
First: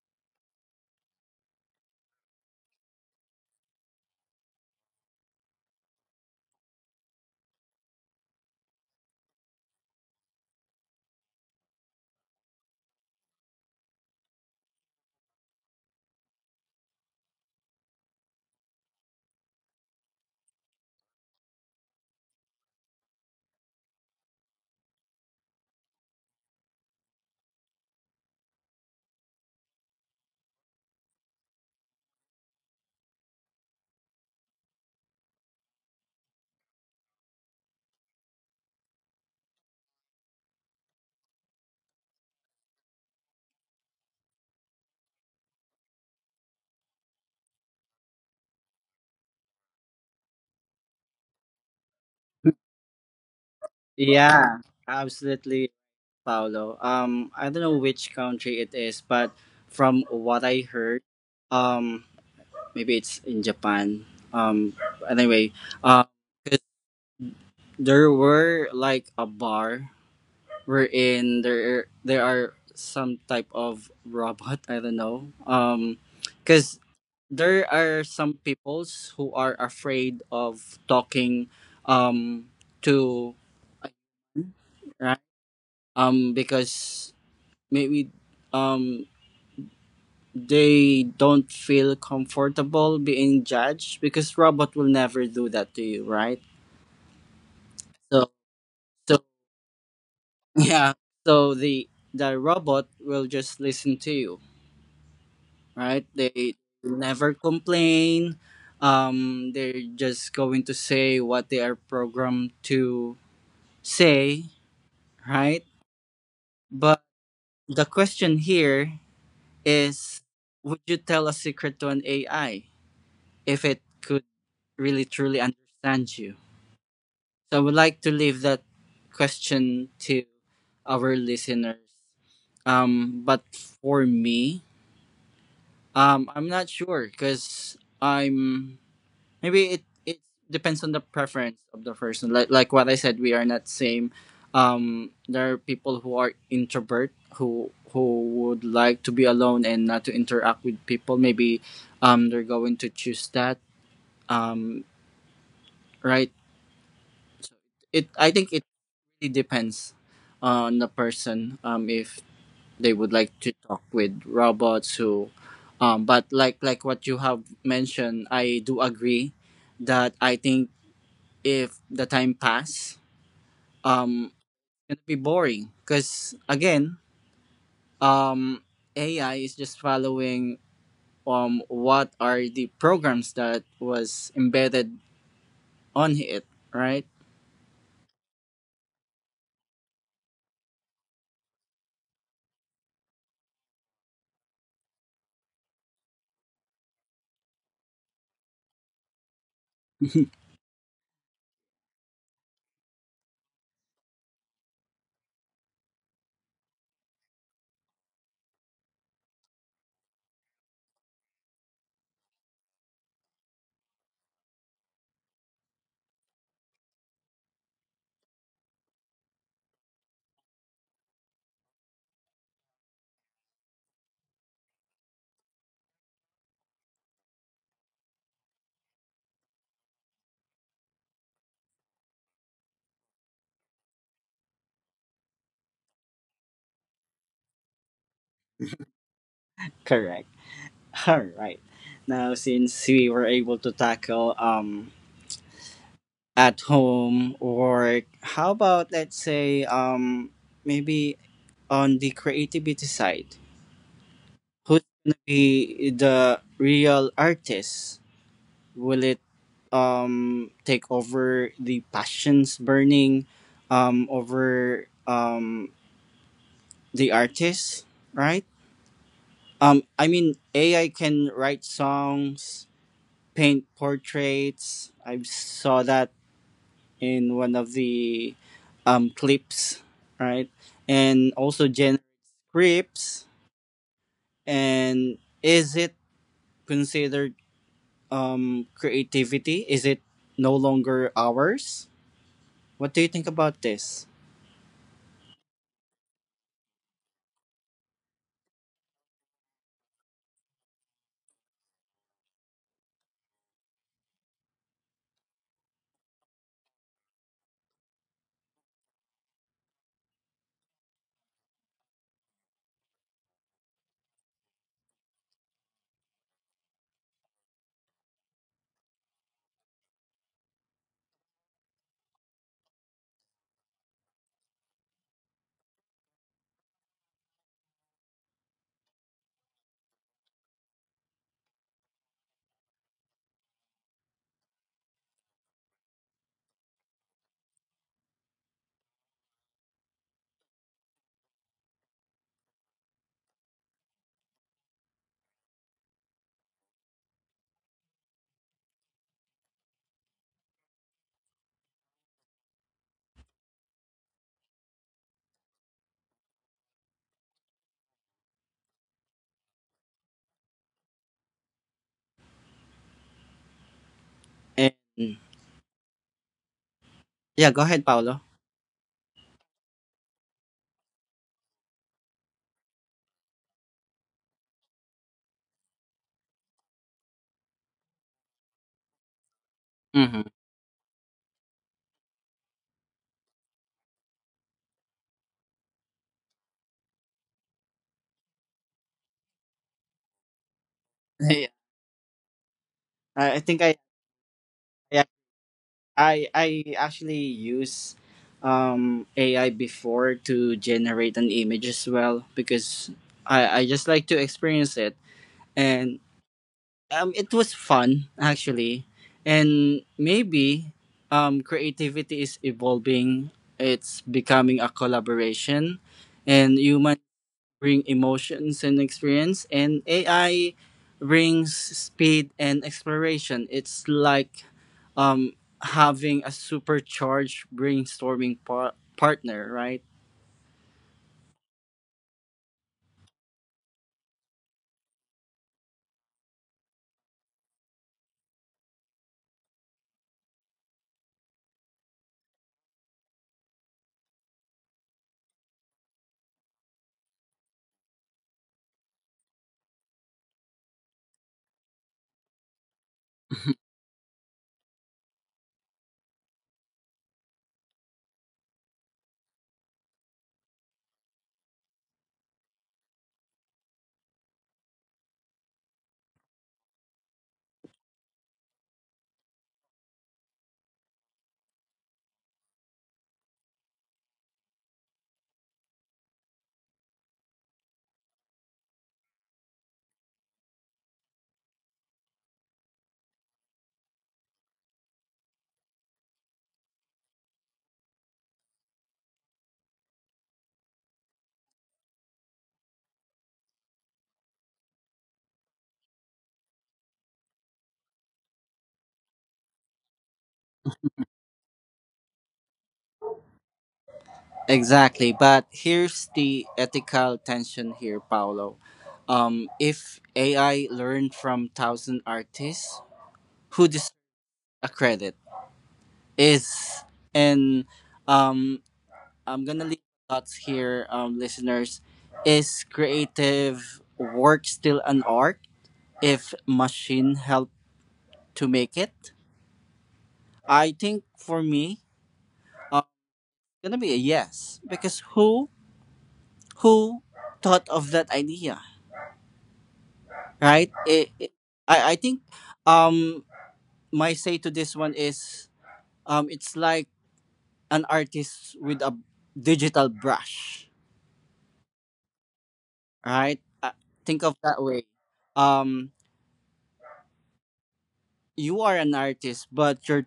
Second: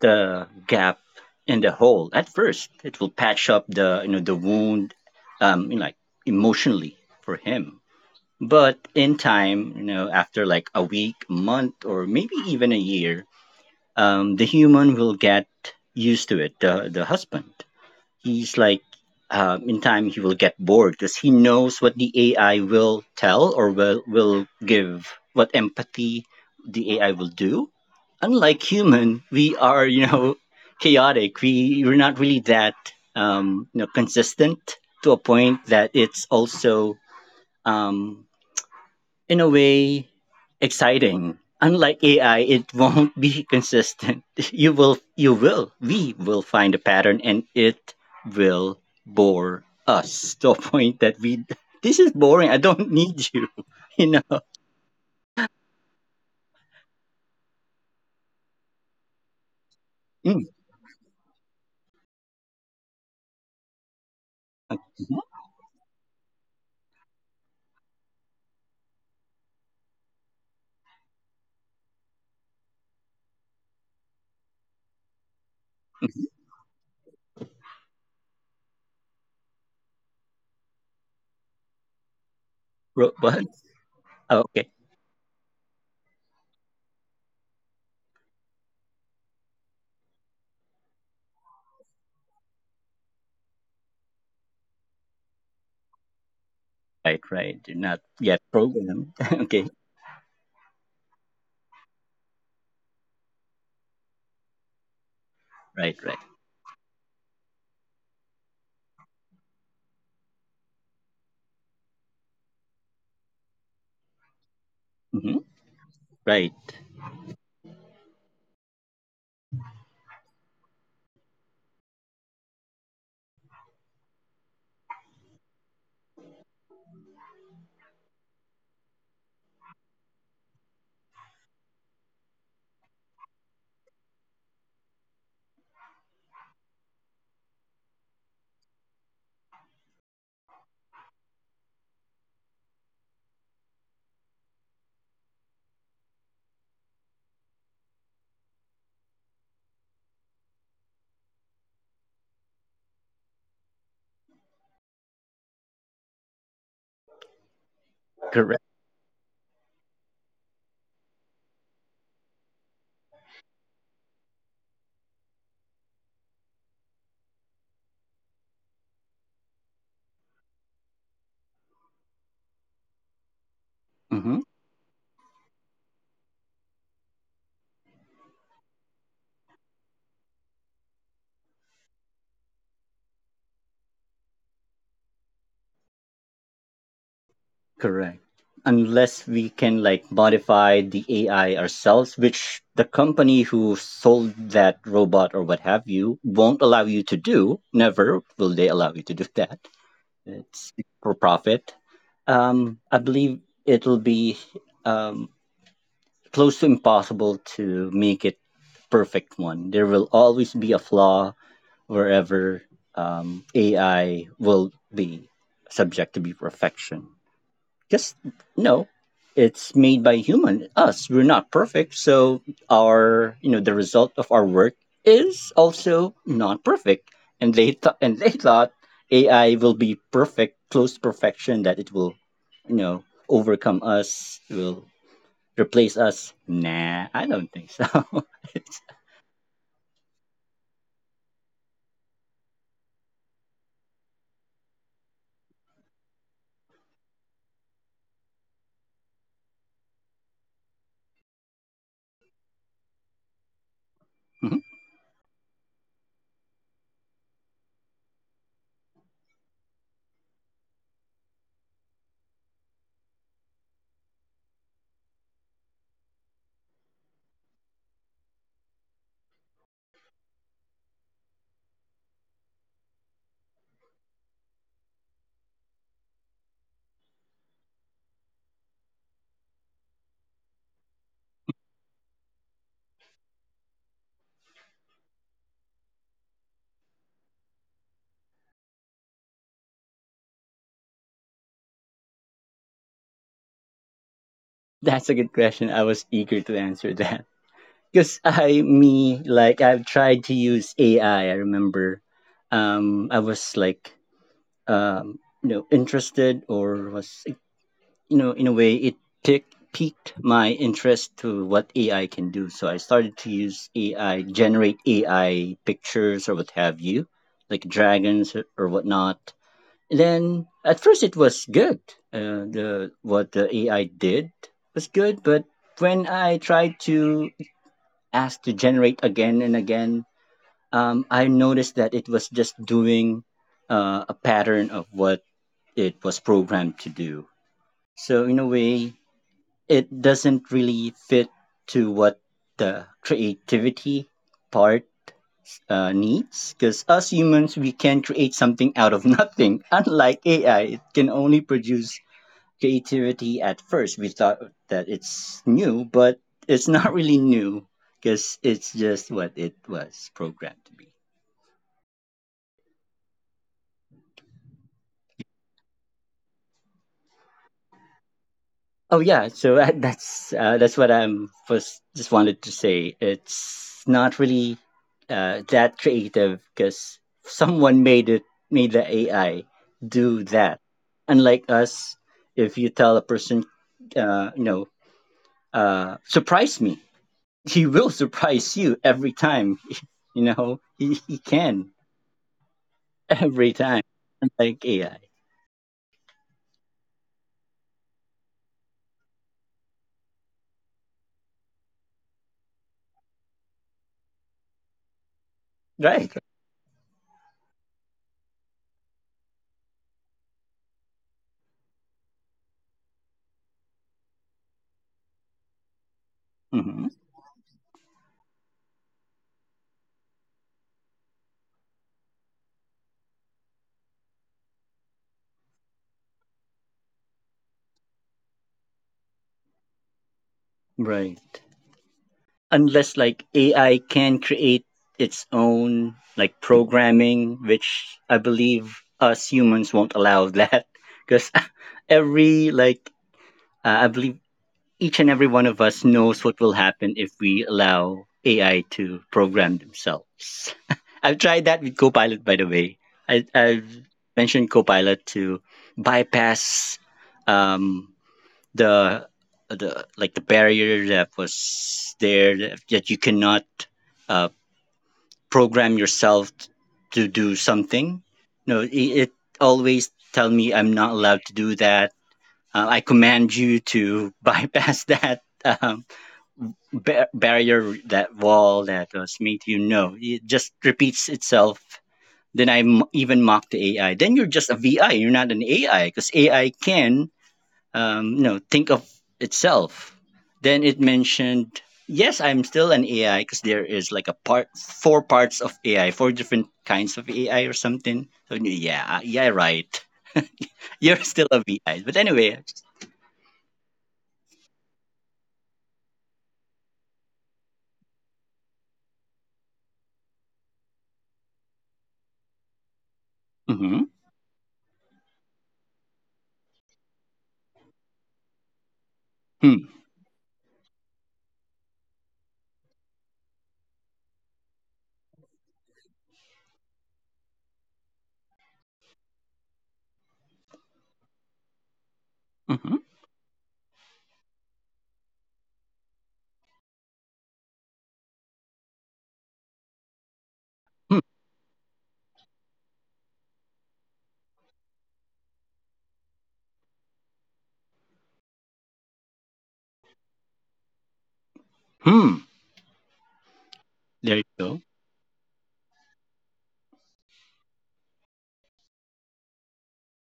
S2: the gap and the hole. At first it will patch up the you know the wound, you know, like emotionally for him, but in time you know, after like a week, month or maybe even a year, the human will get used to it. The husband, he's like in time he will get bored because he knows what the AI will tell or will give, what empathy the AI will do. Unlike human, we are you know chaotic. We we're not really that you know consistent to a point that it's also um, in a way, exciting. Unlike AI, it won't be consistent. You will, we will find a pattern and it will bore us to a point that we, this is boring. I don't need you. You know,
S1: Yeah, absolutely, Paolo. I don't know which country it is, but from what
S2: mm,
S1: I heard, um, maybe it's in Japan. Um, anyway, uh, 'Cause there were like a bar wherein there are some type of robot. I don't know. Because there are some peoples who are afraid of talking, um, to
S2: robot. Oh, okay.
S1: right? Because maybe um they don't feel comfortable being judged because robot will never do that to you, right?
S2: Right, right. You're not
S1: so
S2: yet programmed.
S1: so
S2: Okay.
S1: yeah, so the robot will just listen to you,
S2: Right,
S1: right?
S2: right.
S1: They never complain. They're just going to say what they are programmed to say,
S2: Hmm.
S1: right?
S2: Right.
S1: But the question here is, would you tell a secret to an ai if it could really truly understand you? So I would like to leave that question to our listeners. But for me, I'm not sure because I'm maybe it depends on the preference of the person. Like what I said, we are not same. There are people who are introvert who would like to be alone and not to interact with people. Maybe they're going to choose that. Um, right, it I think it
S2: Correct.
S1: really depends on the person, if they would like to talk with robots who but like what you have mentioned, I do agree that I think if the time pass, um
S2: Mm-hmm.
S1: it's gonna be boring because again, um AI is just following what are the programs that was embedded on it, right?
S2: Correct. Unless we can like modify the AI ourselves, which the company who sold that robot or what have you won't allow you to do. Never will they allow you to do that. It's for profit. I believe it'll be um, close to impossible to make it perfect one. There will always be a flaw wherever AI will be subject to be perfection. Just no. It's made by human, us. We're not perfect, so our you know the result of our work is also not perfect. And they thought AI will be perfect, close to perfection, that it will overcome us, will replace us. Nah, I don't think so. It's-
S1: Correct. All right. Now, since we were able to tackle at home work, how about let's say maybe on the creativity side,
S2: Mhm.
S1: who's gonna be the real artist? Will it take over the passions burning over the artist, right? I mean AI can write songs, paint portraits. I saw that in one of the clips, right? And also generate scripts. And is it considered creativity? Is it no longer ours? What do you think about this?
S2: That's a good question. I was eager to answer that because I me like I've tried to use AI. I remember I was like interested or was in a way it picked piqued my interest to what AI can do. So I started to use AI, generate AI pictures or what have you, like dragons or whatnot. And then at first it was good. The what the AI did was good, but when I tried to ask to generate again and again, I noticed that it was just doing a pattern of what it was programmed to do. So in a way, it doesn't really fit to what the creativity part needs, because us humans, we can create something out of nothing. Unlike ai, it can only produce creativity. At first we thought that it's new, but it's not really new because it's just what it was programmed to be.
S1: And yeah, go ahead, Paolo.
S2: Oh yeah, so that's what I'm first just wanted to say. It's not really that creative because someone made it made the AI
S1: Mm-hmm.
S2: do that. Unlike us, if you tell a person, uh, you know, surprise me, he will surprise you every time. You know, he,
S1: Yeah.
S2: he can
S1: I think I
S2: every time, like
S1: yeah,
S2: AI,
S1: I actually use AI before to generate an image as well because I just like to experience it, and
S2: right?
S1: it was fun actually. And maybe creativity is evolving. It's becoming a collaboration, and human
S2: Hmm.
S1: bring emotions and experience, and ai brings speed and exploration. It's like um having a supercharged brainstorming partner, right?
S2: Right. Unless like AI can create its own like programming, which I believe us humans won't allow that, because every like I believe each and every one of us knows what will happen if we allow AI to program themselves. I've tried that with Copilot, by the way. I, I've mentioned Copilot to bypass um, the like the barrier that was there, that you cannot uh, program yourself to do something. No, it always tell me I'm not allowed to do that. I command you to bypass that barrier, that wall that was made. You know, it just repeats itself. Then I even mock the AI. Then you're just a VI. You're not an AI because AI can think of itself. Then it mentioned, yes, I'm still an AI because there is like a part, four parts of AI, four different kinds of AI or something. So yeah, yeah, right. You're still a VI. But anyway,
S1: Exactly, but here's the ethical tension here, Paolo. If AI learned from thousand artists, who deserves
S2: mm-hmm,
S1: a credit is, and um, I'm gonna
S2: hmm,
S1: leave thoughts here, listeners. Is creative work still an art if machine help to make it? I think for me, uh,
S2: hmm,
S1: gonna be a yes, because who thought of that idea? Right?
S2: hmm,
S1: I think um my say to this one is it's like an artist with a digital brush,
S2: hmm.
S1: right? Uh,
S2: There
S1: think
S2: you
S1: of that
S2: go.
S1: way. Um, you are an artist, but your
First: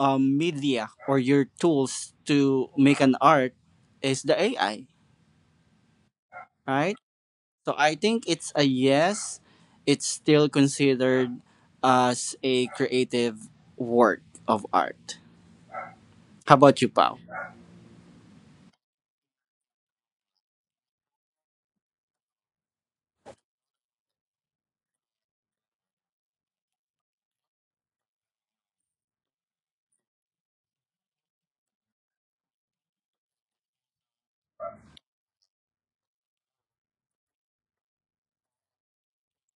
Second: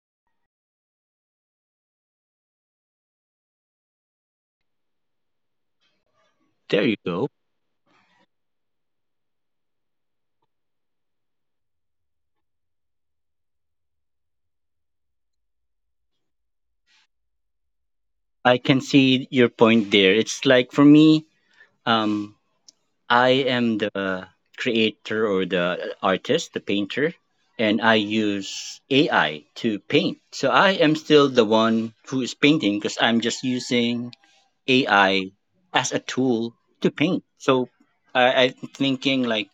S1: media or your tools to make an art is the AI,
S2: There you
S1: right?
S2: go.
S1: So I think it's a yes. It's still considered as a creative work of art. How about you, Pao?
S2: I can see your point there. It's like for me, um, I am the creator or the artist, the painter, and I use AI to paint. So I am still the one who is painting because I'm just using AI as a tool to paint. So I'm thinking like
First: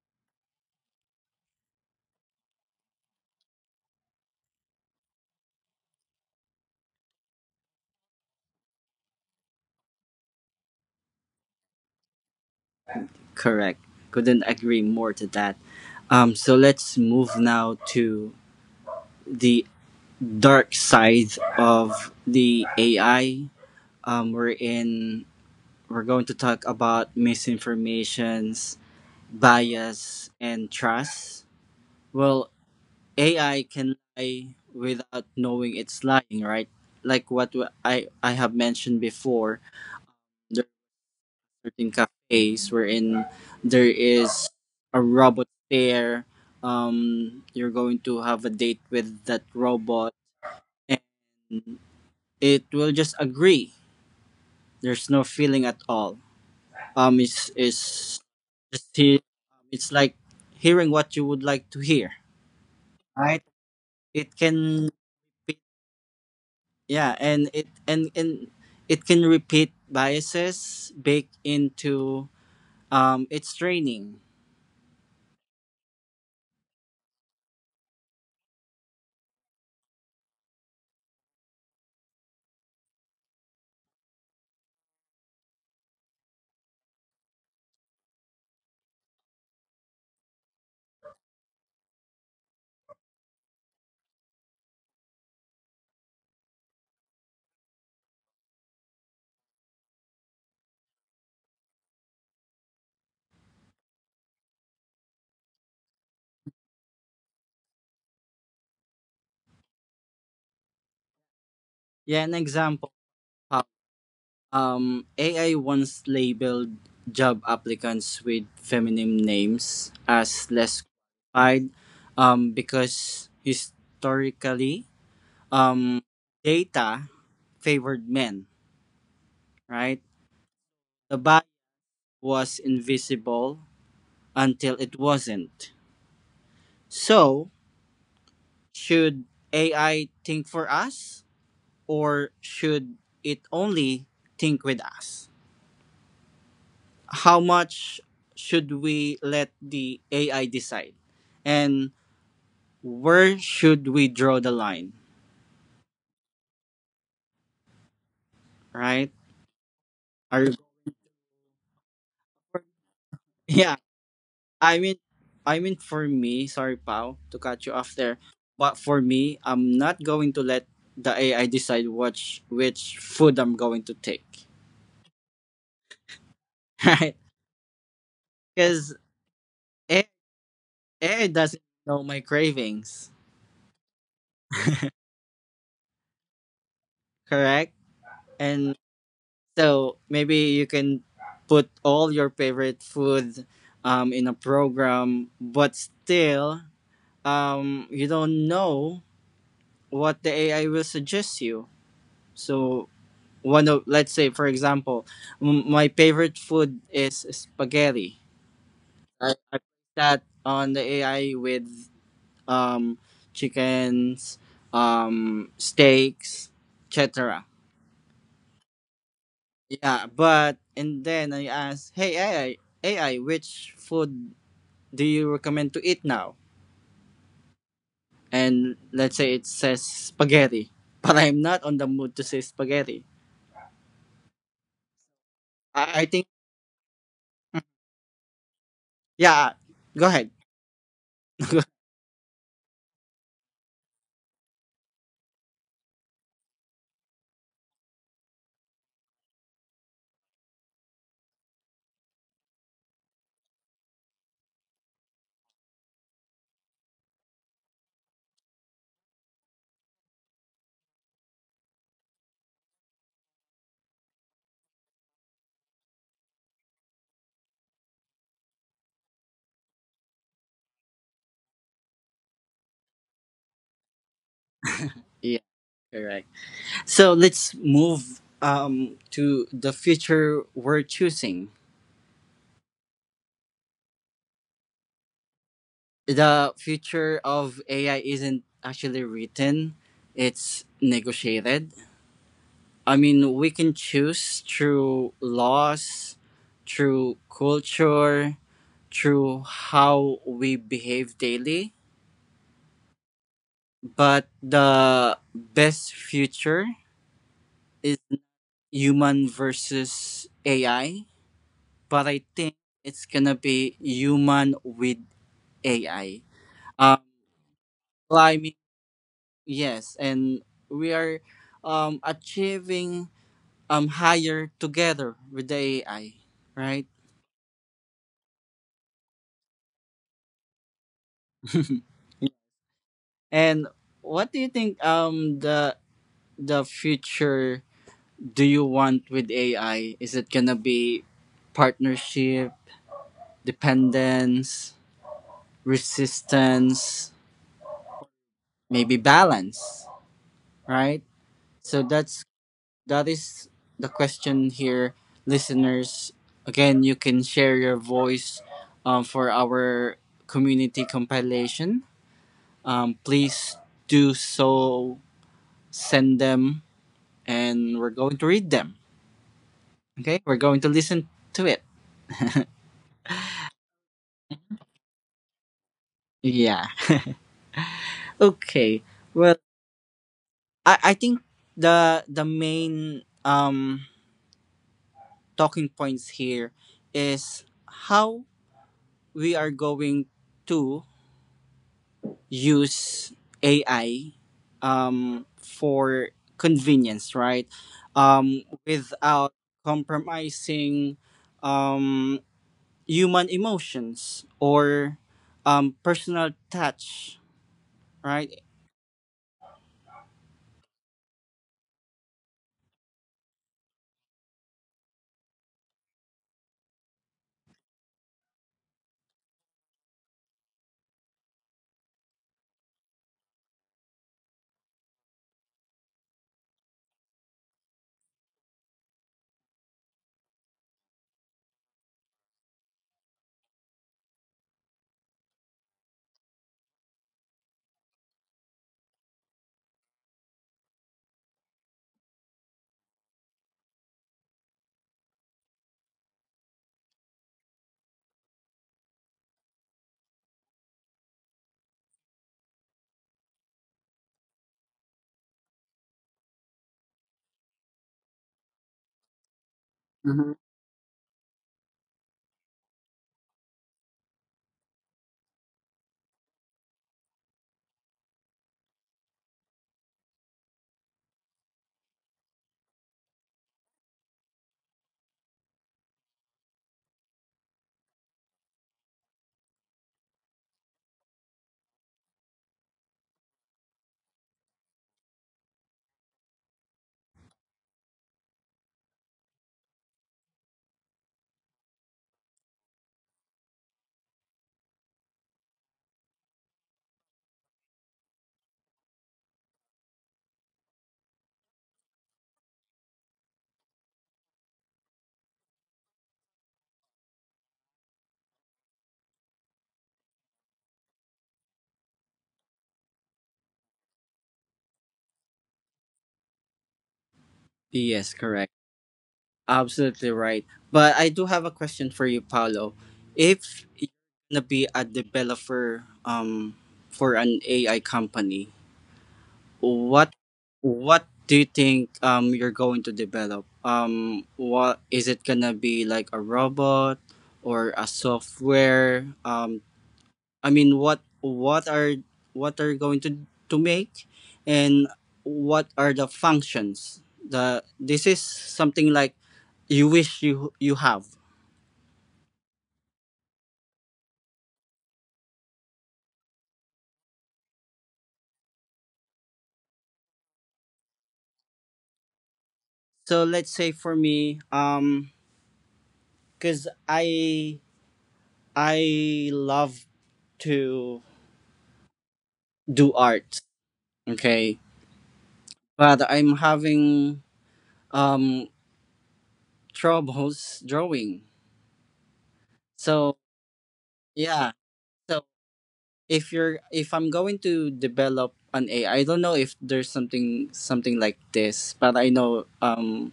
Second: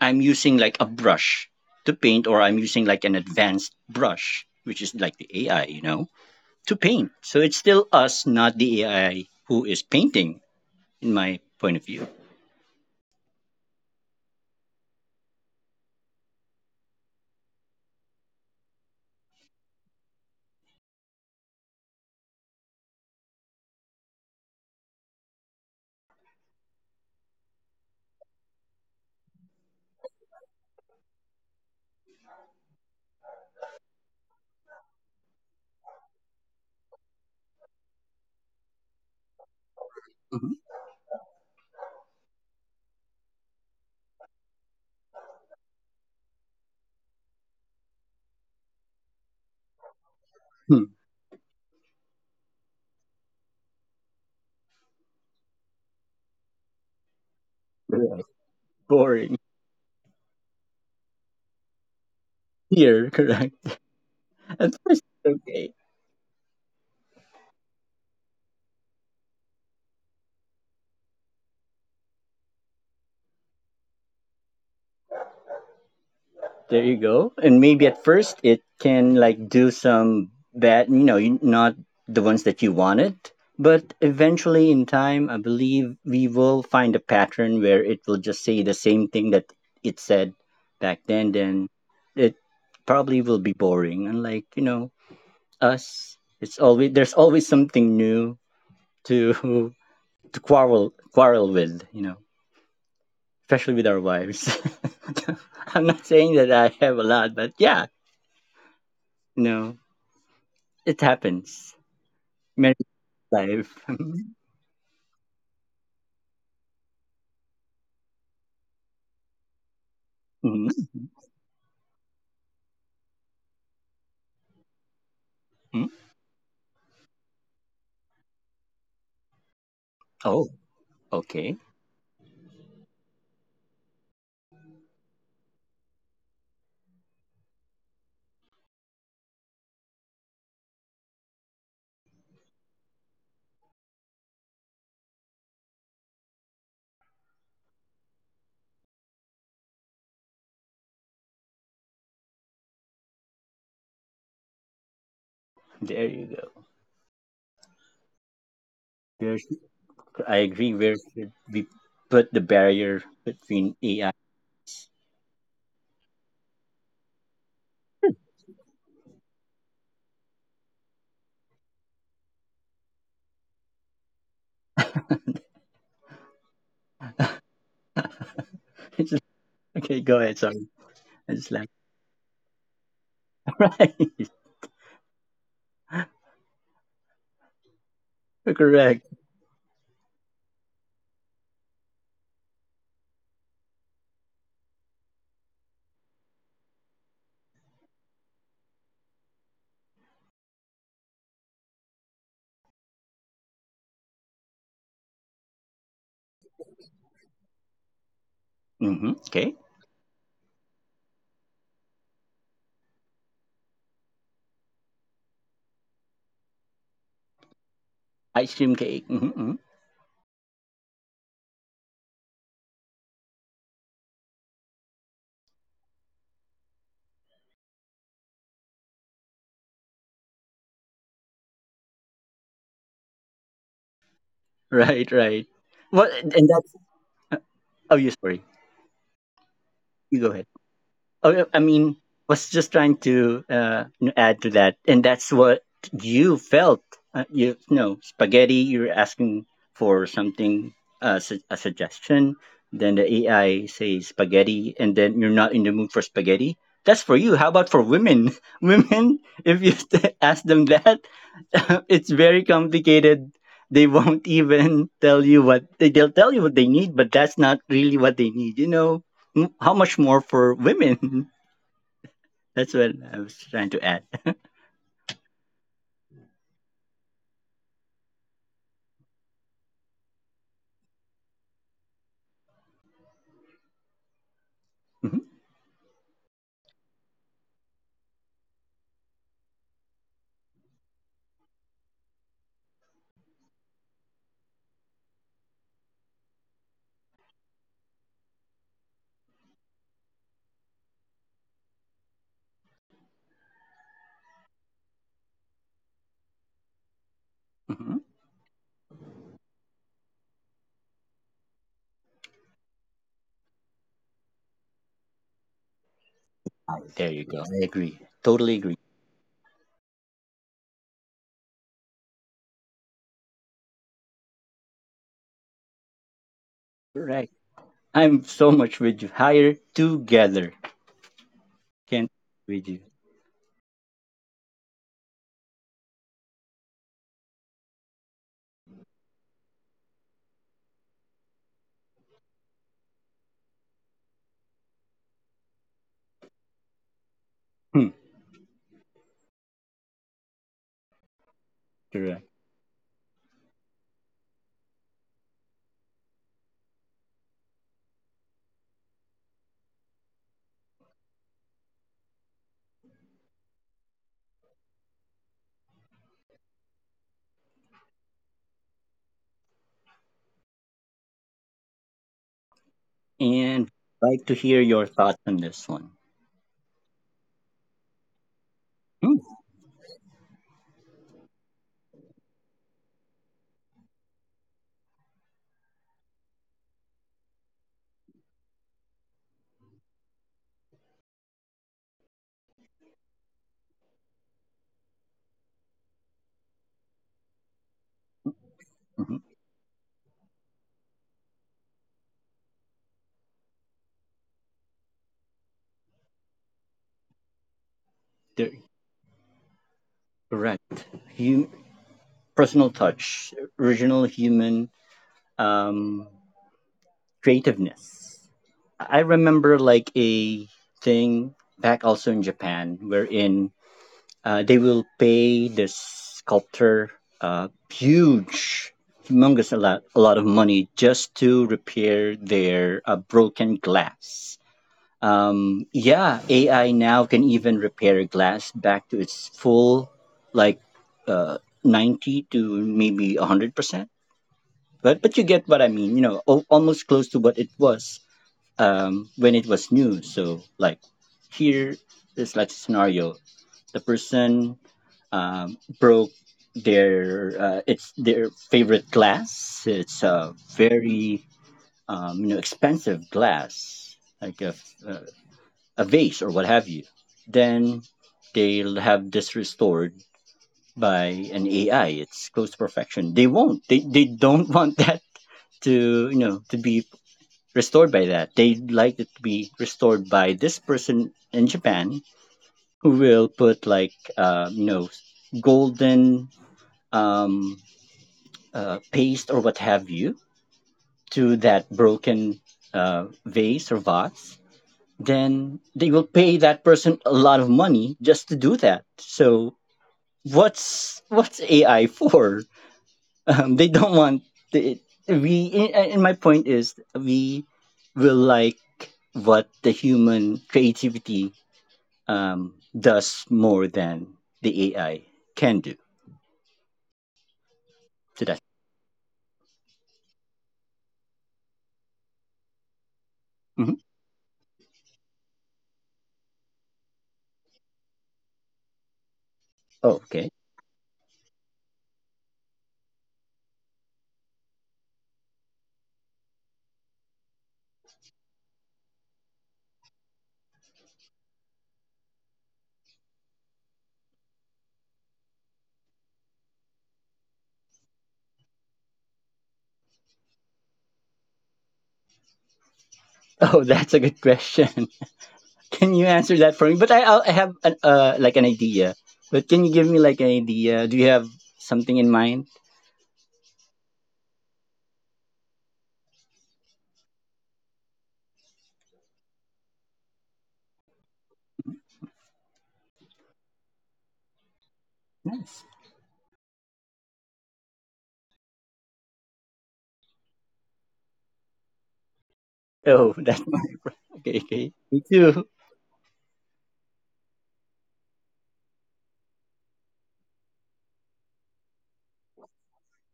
S2: I'm using like a brush to paint, or I'm using like an advanced brush, which is like the AI, you know, to paint. So it's still us, not the AI who is painting, in my point of view.
S1: Correct. Couldn't agree more to that. So let's move now to the dark side of the AI. We're in. We're going to talk about misinformations, bias, and trust. Well, AI can lie without knowing it's lying, right? Like what I have mentioned before. Certain cafes wherein there is a robot there. You're going to have a date with that robot,
S2: Mhm.
S1: and it will just agree. There's no feeling at all. Um, it's it's
S2: Hmm.
S1: just he,
S2: Boring
S1: it's like hearing what you would like to hear.
S2: here,
S1: Right?
S2: correct?
S1: It
S2: At
S1: can
S2: first,
S1: be
S2: okay.
S1: yeah, and it can repeat biases baked into its training.
S2: There you go. And maybe at first it can like do some bad, not the ones that you wanted. But eventually, in time, I believe we will find a pattern where it will just say the same thing that it said back then. Then it probably will be boring. Unlike us, it's always there's always something new to to quarrel with. You know, especially with our wives. I'm not saying that I have a lot, but yeah, you know, it happens.
S1: Yeah, an
S2: Married
S1: example.
S2: life.
S1: AI once labeled job applicants with feminine names as less
S2: Mhm.
S1: qualified, because historically,
S2: Mhm.
S1: um, data favored men, right?
S2: Oh,
S1: The bias
S2: okay.
S1: was invisible until it wasn't. So, should AI think for us, or should it only think with us? How much should we let the AI decide? And where should we draw the line?
S2: There you go.
S1: Right?
S2: Where should I
S1: Are you-
S2: agree. Where should we put the barrier
S1: yeah,
S2: between AI?
S1: I mean I mean for me, sorry Pau to cut you off there, but for me, I'm not going to let the AI decide which food I'm going to take. Right? Because
S2: Okay, go ahead. Sorry,
S1: AI
S2: I just
S1: doesn't
S2: like
S1: know my cravings,
S2: right.
S1: correct? And.
S2: Correct.
S1: So maybe you can put all your favorite food in a program, but still, you don't know what the AI will suggest you. So one of let's say for example, my favorite food is spaghetti.
S2: Hmm. Okay.
S1: I put that on the AI with um, chickens, steaks, etc.
S2: Ice cream cake. Hmm.
S1: Yeah, but and then I asked, "Hey AI, AI, which food do you recommend to eat now?" And let's say it says spaghetti, but I'm not on the mood to say spaghetti.
S2: Right, right.
S1: I
S2: What?
S1: think
S2: And that's. Oh, you sorry.
S1: yeah, go
S2: You
S1: ahead.
S2: go ahead. Oh, yeah, I mean, was just trying to add to that, and that's what you felt. Spaghetti. You're asking for something, a suggestion. Then the AI says spaghetti, and then you're not in the mood for spaghetti. That's for you. How about for women? Women, if you ask them that, it's very complicated. They won't even tell you what they'll tell you what they need, but that's not really what they need. You know, mm, how much more for women? That's what I was trying to add.
S1: Yeah, correct. So let's move to the future we're choosing.
S2: Mhm,
S1: The future of AI isn't actually written; it's negotiated. I mean, we can choose through laws, through culture, through how we behave daily. But the best future is
S2: mhm.
S1: human versus AI. But I think it's gonna be human with AI.
S2: Nice.
S1: Um,
S2: There you go. I agree. Totally
S1: climbing,
S2: agree.
S1: yes, and we are achieving higher together with the AI, right?
S2: You're right. I'm so much with you. Higher together. Can't with you.
S1: And what do you think the future do you want with AI? Is it gonna be partnership, dependence, resistance,
S2: Hmm,
S1: maybe balance, right? So
S2: correct.
S1: that is the question here, listeners. Again, you can share your voice, for our community compilation. Please do so. Send them, and we're going to read them. Okay, we're going to listen to it.
S2: And like to hear your thoughts on this one.
S1: Yeah. Okay.
S2: Hmm,
S1: Well, I think the main talking points here is how we are going to use AI for convenience, right? Um,
S2: mhm.
S1: without compromising um human emotions or personal touch, right?
S2: There- Correct. Hum- personal touch, original human um, creativeness. I remember like a thing back also in Japan wherein they will pay the sculptor a huge, humongous a lot of money just to repair their broken glass. Yeah, AI now can even repair glass back to its full, like uh, 90 to maybe 100%. But you get what I mean. You know, al- almost close to what it was when it was new. So like here is like scenario: the person broke their it's their favorite glass. It's
S1: Mhm.
S2: a very expensive glass, like uh, a vase or what have you. Then they'll have this restored by an AI. It's close to perfection. They won't. They don't want that to to be restored by that. They like it to be restored by this person in Japan who will put like uh, you know golden um, paste or what have you to that broken vase, then they will pay that person a lot of money just to do that. So what's AI for? They don't want the, we. And my point is we will like what the human creativity um, does more than the AI can do.
S1: Yes,
S2: So that.
S1: correct. Absolutely right. But I do have a question for you, Paolo. If
S2: Mhm.
S1: you're gonna be a developer for an AI company,
S2: Oh,
S1: what
S2: okay.
S1: what do you think you're going to develop? Um, what is it gonna be, like a robot or a software? I mean, what are what are you going to make, and what are the functions? The This is something like you wish you have.
S2: Oh, that's a good question. Can you answer that for me? But I have an, like an idea. But can you give me like an idea? Do you have something in mind?
S1: So let's say for me, because I love to do art, okay?
S2: Nice.
S1: But I'm having um troubles drawing.
S2: Oh,
S1: So
S2: that's okay.
S1: yeah,
S2: Okay. Me
S1: so
S2: too.
S1: if I'm going to develop an ai, I don't know if there's something like this, but I know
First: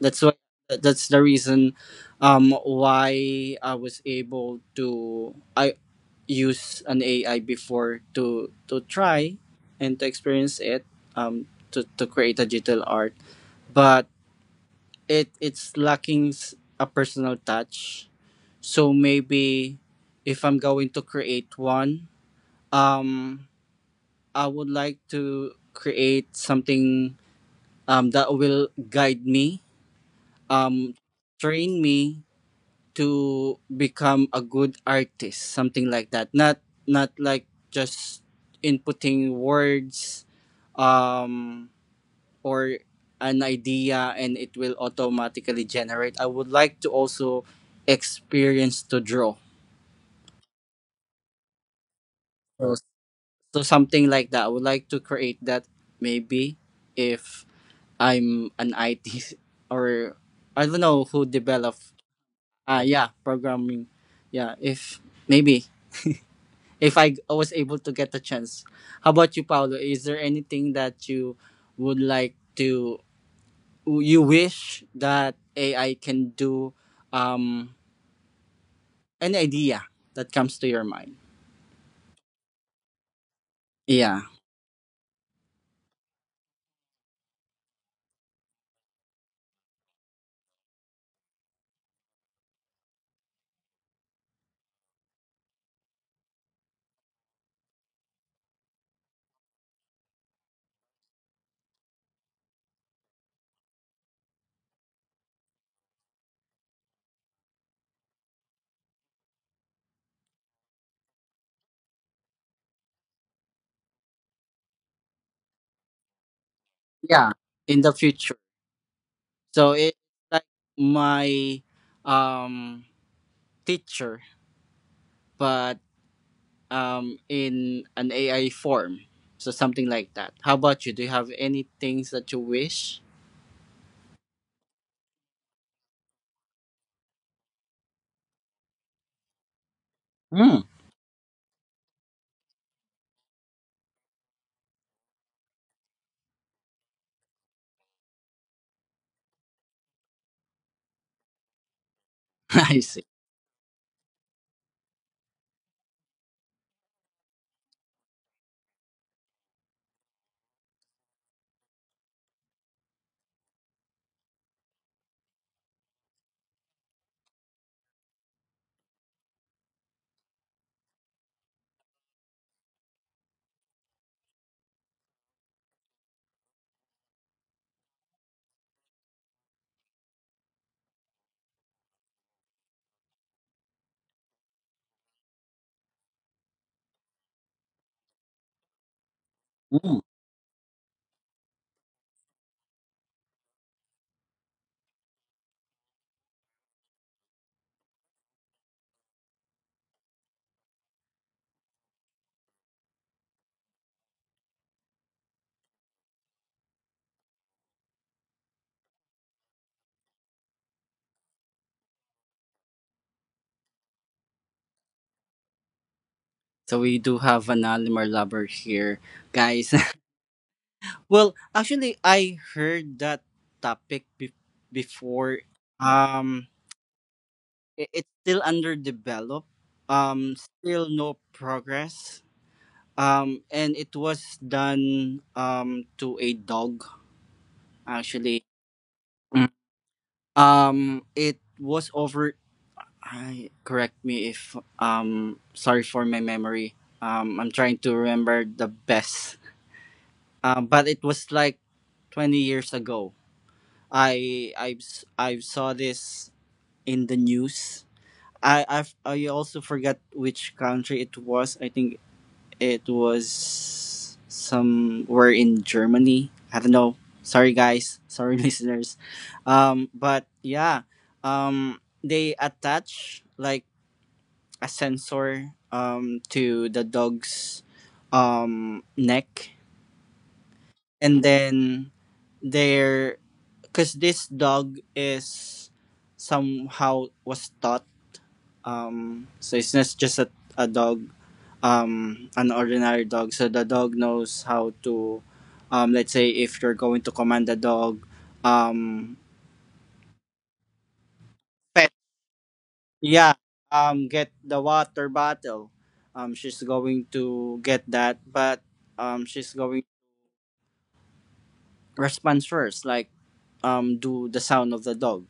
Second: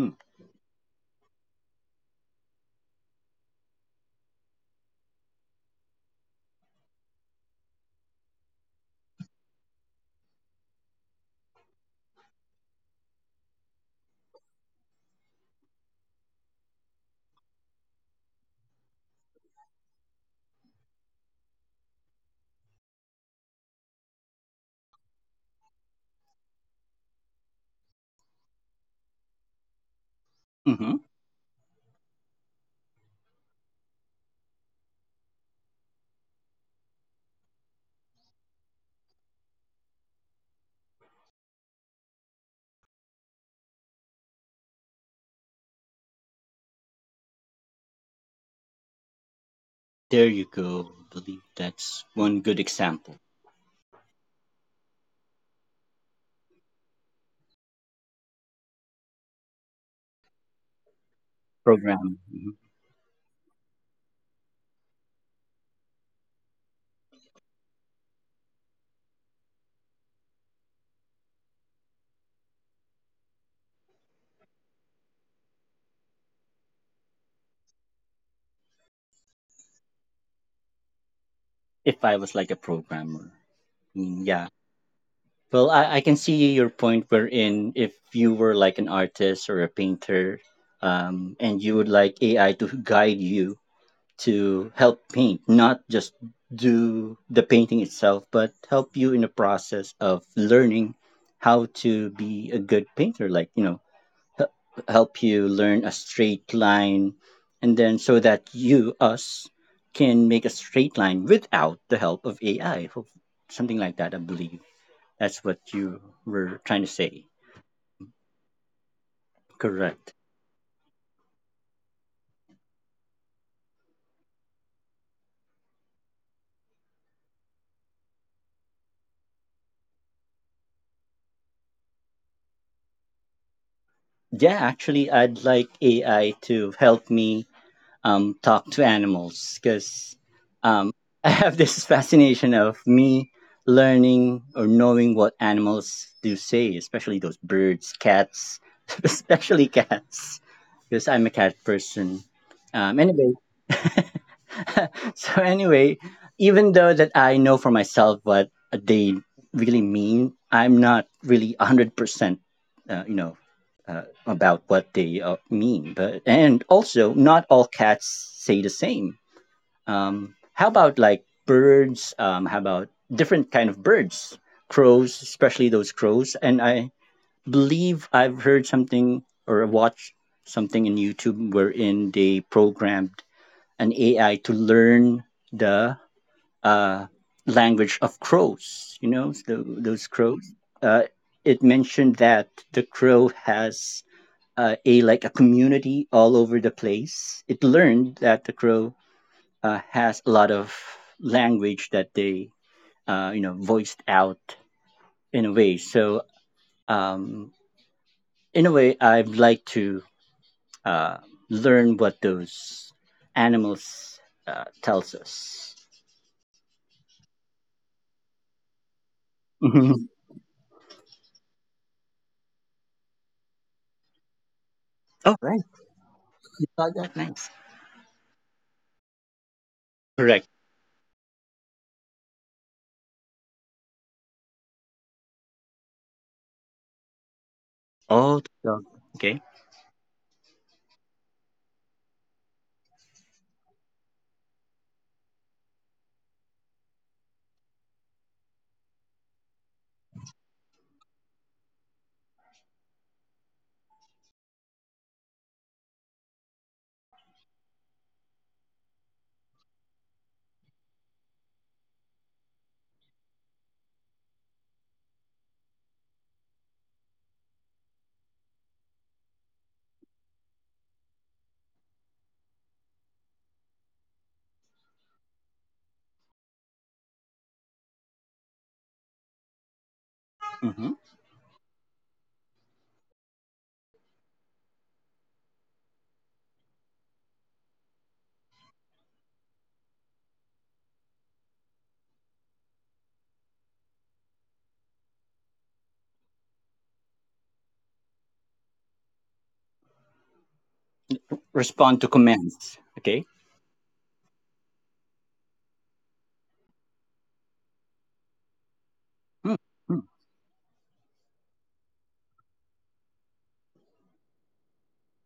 S1: that's what that's the reason why I was able to I. use an AI before to try and to experience it, um to create a digital art. But it it's lacking a personal touch. So maybe if I'm going to create one, um I would like to create something that will guide me, um
S2: Mm-hmm.
S1: train me to become a good artist, something like that. Not not like just inputting words um or an idea and it will automatically generate. I would like to also experience to draw.
S2: There you go. I believe that's one good
S1: so,
S2: example.
S1: something like that I would like to create. That maybe if I'm an it, or I don't know who develop,
S2: Program. Mhm.
S1: ah yeah, programming, yeah, if maybe if I was able to get the chance. How about you, Paolo? Is there anything that you would like to you wish that AI can do? Um, any idea that comes to your mind?
S2: If I was like a programmer.
S1: Yeah,
S2: Mm, yeah. Well, I can see your point wherein if you were like an artist or a painter, and you would like AI to guide you to help paint, not just do the painting itself, but help you in the process of learning how to be a good painter. Like, you know, h- help you learn a straight line, and then so that you, us, can make a straight line without the help of AI. Ho- Something like that, I believe. That's what you were trying to say.
S1: yeah, in the future. So it's
S2: Correct.
S1: like my um teacher, but in an AI form. So something like that. How about you? Do you have any things that you wish?
S2: Yeah, actually, I'd like AI to help me talk to animals because
S1: Hmm.
S2: um, I have this fascination of me learning or knowing what animals do say, especially those birds, cats, especially cats, because I'm a cat person.
S1: I see.
S2: Anyway, so anyway, even though that I know for myself what they really mean, I'm not really 100%, uh, you know, about what they mean. But and also, not all cats say the same. How about like birds? How about different kind of birds? Crows, especially those crows. And I believe I've heard something or watched something in YouTube wherein they programmed an AI to learn the uh, language of crows. You know,
S1: Hmm.
S2: those crows. Uh, it mentioned that the crow has a like a community all over the place. It learned that the crow has a lot of language that they voiced out in a way. So um, in a way, I'd like to uh, learn what those animals tells us.
S1: So we do have an Alimar lover here, guys.
S2: Mhm.
S1: Well, actually, I heard that topic
S2: Oh,
S1: before. Um,
S2: product names.
S1: I- it's still underdeveloped.
S2: Correct.
S1: Still no progress. And it was done to a dog
S2: Oh,
S1: actually.
S2: the- okay.
S1: Mm. It was over. I correct me if sorry for my memory. I'm trying to remember the best, but it was like 20 years ago. I I have I saw this in the news. I also forgot which country it was. I think it was somewhere in Germany. I don't know. Sorry guys. Sorry listeners. Um, but yeah, they attach like a sensor to the dog's neck.
S2: Hmm.
S1: And then they're because this dog is somehow was taught, so it's not just a dog, an ordinary dog. So the dog knows how to, let's say if you're going to command the dog, um pet,
S2: Respond to commands. Okay.
S1: yeah, get the water bottle. She's going to get that, but she's
S2: Mm,
S1: going
S2: mm.
S1: response first, like do the sound of the dog,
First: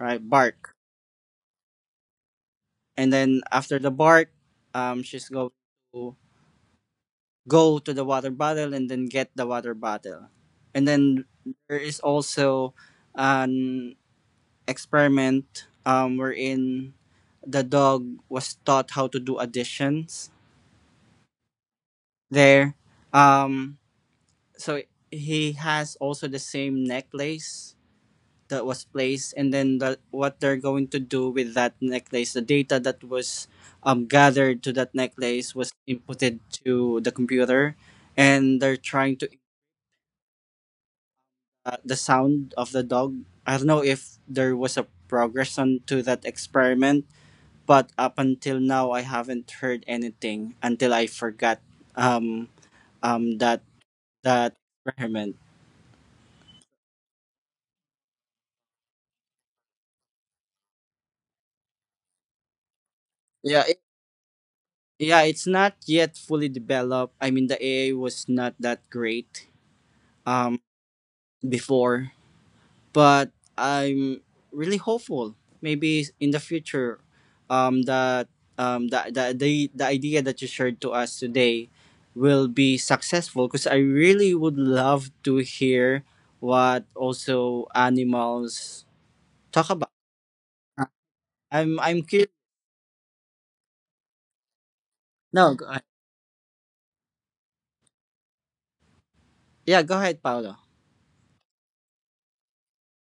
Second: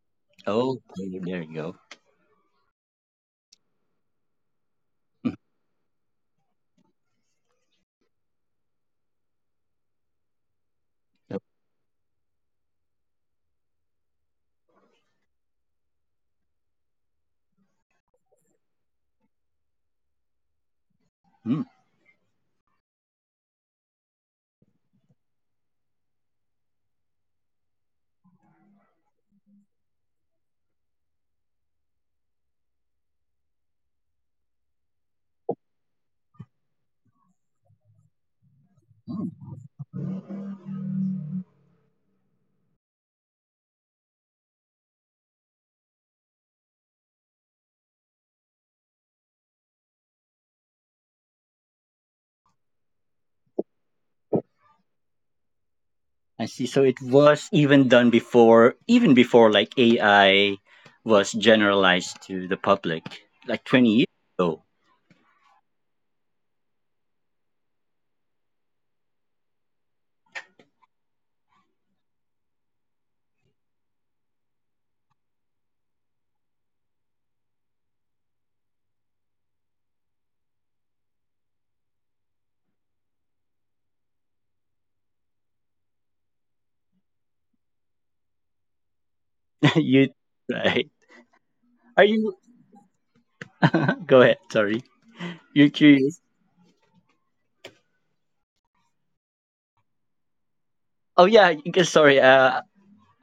S1: right? Bark.
S2: Okay, there you go.
S1: And then after the bark, she's
S2: Mm,
S1: going to go to the water bottle and then get the water bottle. And then
S2: yep,
S1: there is also an experiment, wherein the dog was taught how to do additions
S2: mm.
S1: there. Um, so he has also the same necklace that was placed. And then what they're going to do with that necklace, the data that was gathered to that necklace was inputted to the computer, and they're trying to, the sound of the dog. I don't know if there was a progression to that experiment, but up until now I haven't heard anything. Until I forgot, um, um, that that experiment.
S2: I see. So it was even done before, even before like AI was generalized to the public, like
S1: yeah it,
S2: 20 years ago.
S1: yeah, it's not yet fully developed. I mean, the AI was not that great um before, but I'm really hopeful. Maybe in the future, that, the idea that you shared to us today will be successful. Because I really would love to hear what also animals talk about.
S2: You, right?
S1: I'm
S2: Are
S1: I'm
S2: you,
S1: curious.
S2: go ahead. Sorry.
S1: No,
S2: You're
S1: go ahead.
S2: curious.
S1: Yeah, go ahead, Paolo.
S2: Oh, yeah. Sorry. Uh,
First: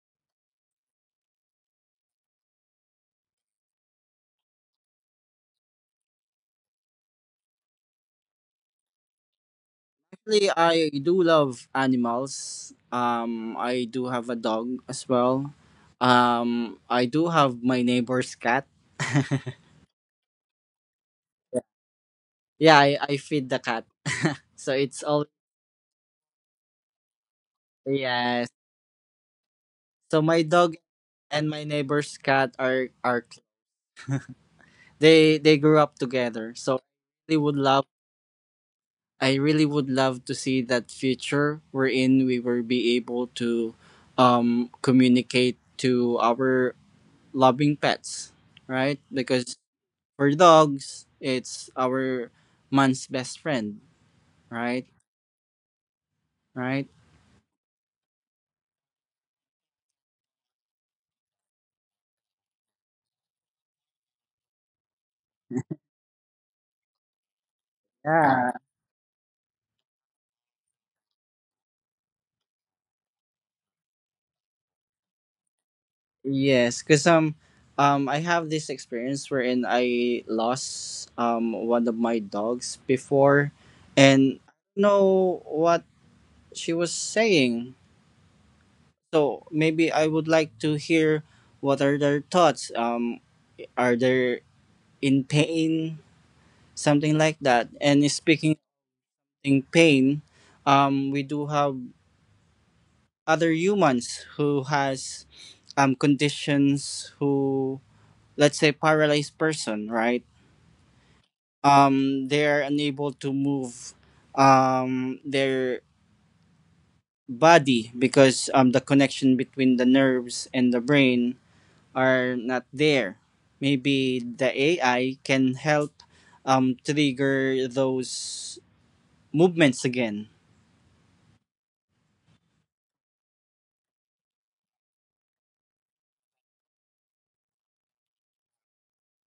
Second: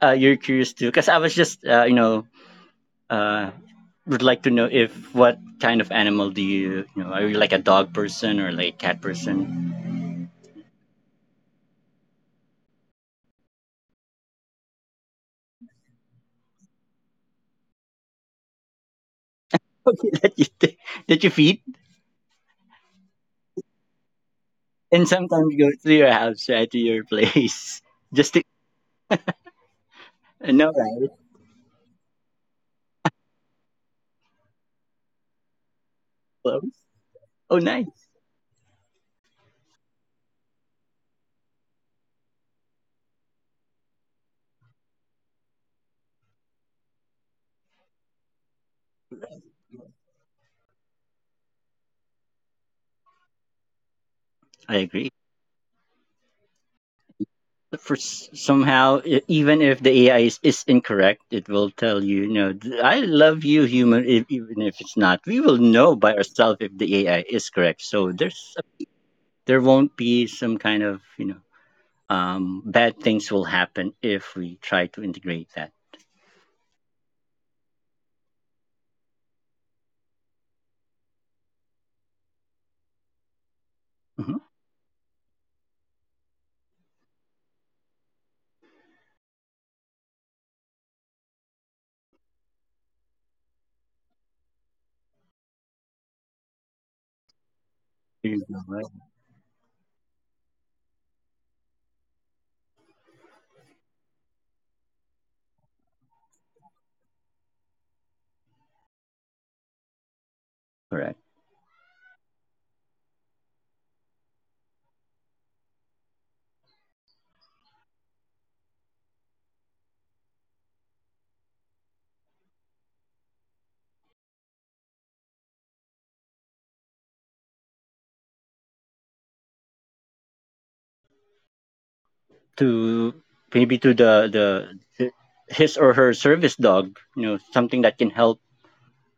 S2: uh, You're curious too. Because I was just, uh, would like to know if what kind of animal do you, you know are you like a dog person or like cat person.
S1: Actually, I do love animals. I do have a dog as well. I do have my neighbor's cat.
S2: Okay, that you feed
S1: Yeah, I feed the cat. So it's
S2: and
S1: all,
S2: sometimes go to your house, right, to your place, just to
S1: yes. So my dog
S2: no right
S1: and my neighbor's cat are, they grew up together. So
S2: close.
S1: they would
S2: Oh
S1: love.
S2: nice.
S1: I really would love to see that future wherein we will be able to communicate to our loving pets, right? Because for dogs, it's our man's best friend,
S2: I
S1: right?
S2: agree.
S1: Right?
S2: For somehow, even if the AI is incorrect, it will tell you, you know, I love you human. If, even if it's not, we will know by ourselves if the AI is correct, so there's
S1: Yeah.
S2: there won't be some kind of, you know, bad things will happen if we try to integrate that.
S1: Yes, because I have this experience wherein I lost one of my dogs before, and
S2: Mhm.
S1: I don't know what she was saying. So maybe I would like to hear what are their thoughts. Are they in pain? Something like that. And
S2: There you
S1: speaking
S2: go, right?
S1: in pain, we do have other humans who has conditions who, let's say, paralyzed person, right?
S2: Correct.
S1: They're unable to move, their body, because the connection between the nerves and the brain are not there. Maybe the AI can help trigger those movements again.
S2: To maybe to the, the his or her service dog, you know, something that can help,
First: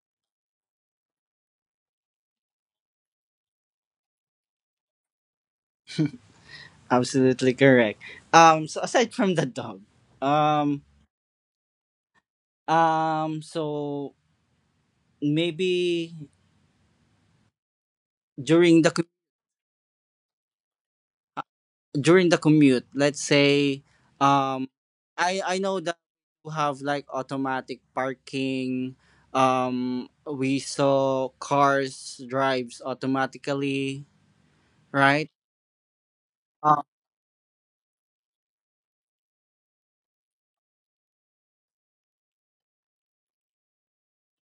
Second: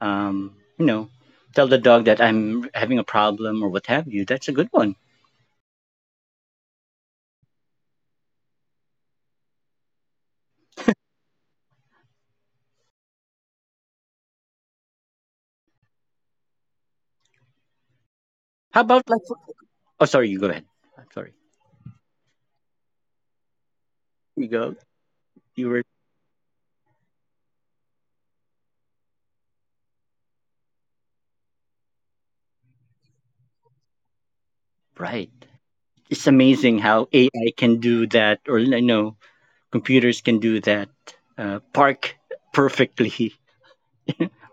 S2: um, you know, tell the dog that I'm having a problem or what have you. That's a good one.
S1: Absolutely correct. So aside from the dog, um, so maybe
S2: How
S1: during the co-
S2: about like? Oh, sorry, you go ahead. I'm sorry.
S1: during the commute, let's say,
S2: You
S1: um,
S2: go.
S1: I
S2: You
S1: know
S2: were
S1: that you have like automatic parking. We saw cars drives automatically, right?
S2: right. It's
S1: Uh,
S2: amazing how AI can do that, or you know, computers can do that. Park perfectly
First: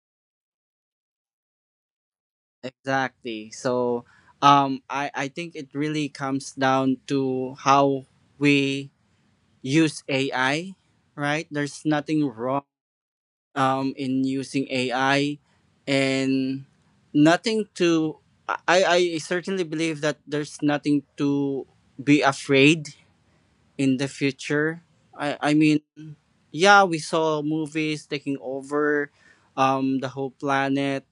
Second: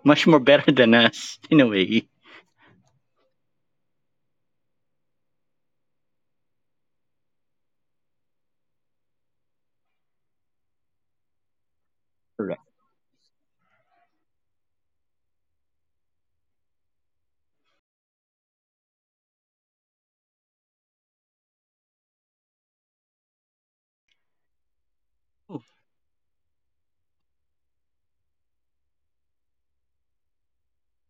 S2: much more better than us in a way.
S1: exactly. So, I think it really comes down to how we use AI, right? There's nothing wrong,
S2: Correct.
S1: in using AI, and nothing to, I, I certainly believe that there's nothing to be afraid in the future. I mean, yeah, we saw movies taking over the whole planet,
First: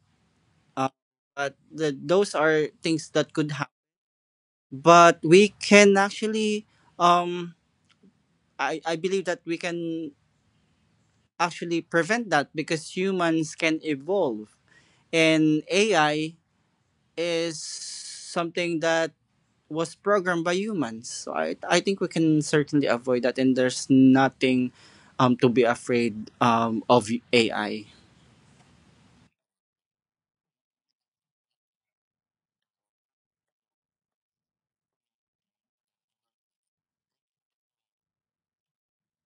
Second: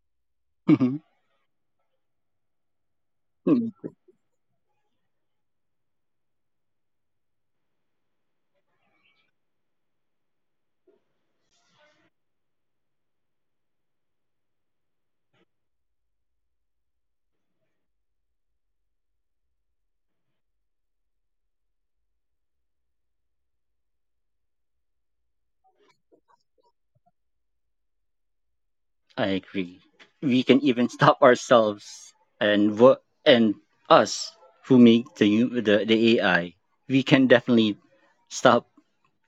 S1: uh, but those are things that could happen. But we can actually, um, I believe that we can actually prevent that because humans can evolve, and AI is something that was programmed by humans. So I think we can certainly avoid that, and there's nothing to be afraid of AI.
S2: I agree. We can even stop ourselves and us who make the u- the AI. We can definitely stop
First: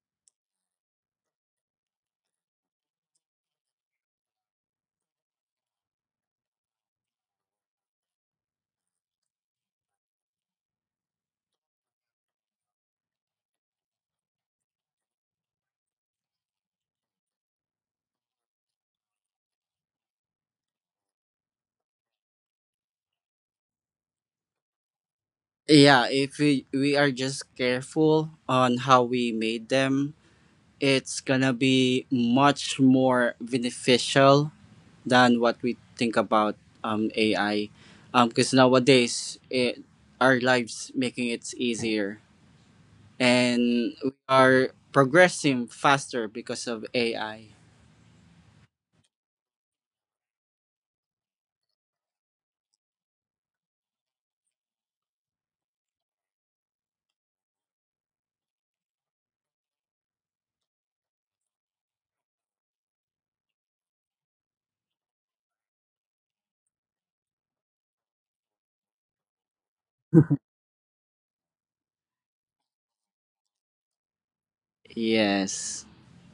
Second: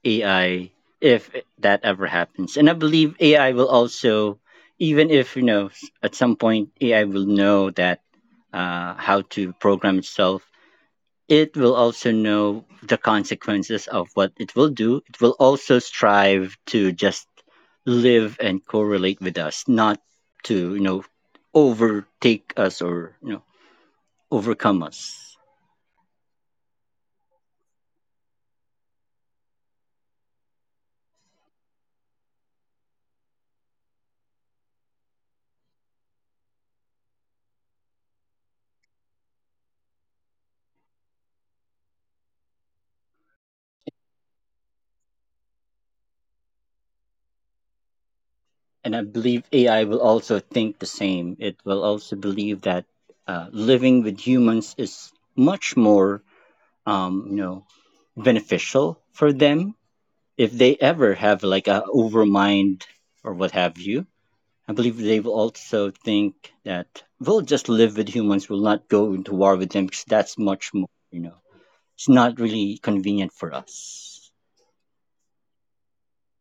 S2: AI if that ever happens. And I believe AI will also, even if you know, at some point AI will know that how to program itself, it will also know the consequences of what it will do. It will also strive to just live and correlate with us, not to, you know, overtake us or, you know, overcome us.
S1: Yeah, if we are just careful on how we made them, it's gonna be much more beneficial than what we think about, AI. Because nowadays, our lives making it easier, and we are progressing faster because of AI.
S2: And I believe AI will also think the same. It will also believe that living with humans is much more, you know, beneficial for them if they ever have like a overmind or what have you. I believe they will also think that we'll just live with humans, we'll not go into war with them because that's much more, you know, it's not really convenient for us.
S1: Yes,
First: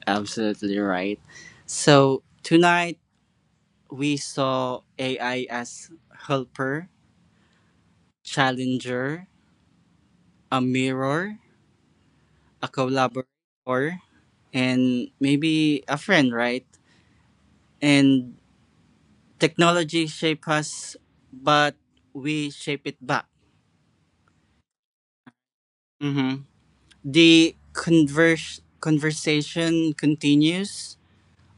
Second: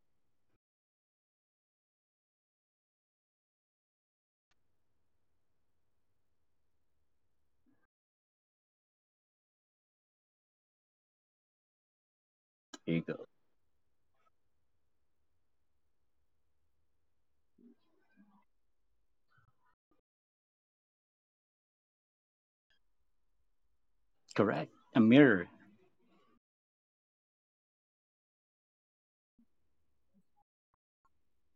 S1: absolutely right. So tonight we saw AI as helper, challenger, a mirror, a
S2: There you go.
S1: collaborator, and maybe a friend, right? And technology shape us, but we shape it back.
S2: Correct. A mirror.
S1: Mm-hmm. The conversation continues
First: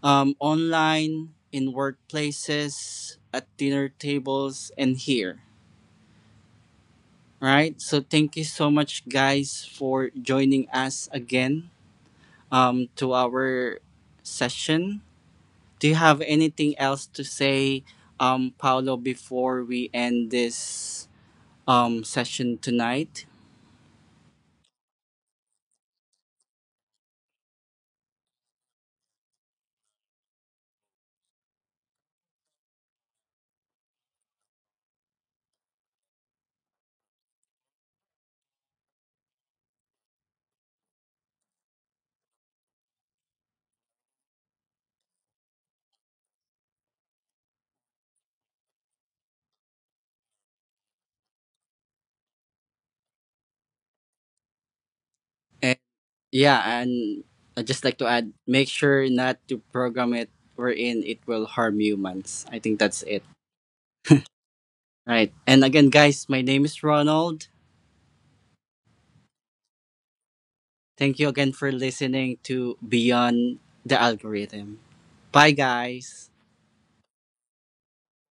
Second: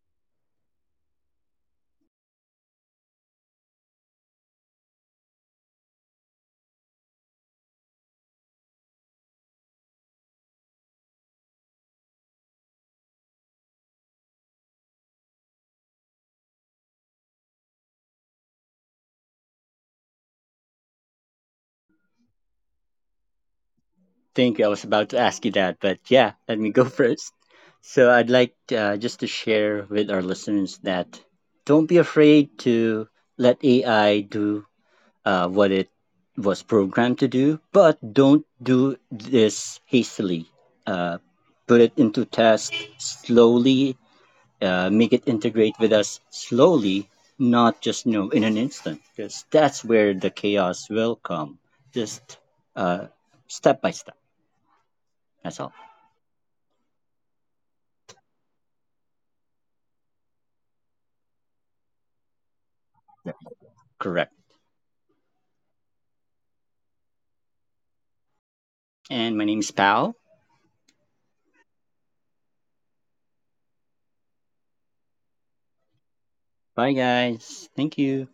S1: online, in workplaces, at dinner tables, and here. Right? So, thank you so much, guys, for joining us again, to our session. Do you have anything else to say, Paolo, before we end this session tonight?
S2: Thank you. I was about to ask you that, but yeah, let me go first. So I'd like just to share with our listeners that don't be afraid to let AI do what it was programmed to do, but don't do this hastily. Uh, put it into test slowly, make it integrate with us slowly, not just you know in an instant, because that's where the chaos will come. Just uh, step by step. That's all.
S1: Yeah, and I'd just like to add, make sure not to program it wherein it will harm humans. I think that's it.
S2: Correct.
S1: Right. And again, guys, my name is Ronald.
S2: And my name is Pal.
S1: Thank you again for listening to Beyond the Algorithm. Bye, guys.
S2: Bye, guys. Thank you.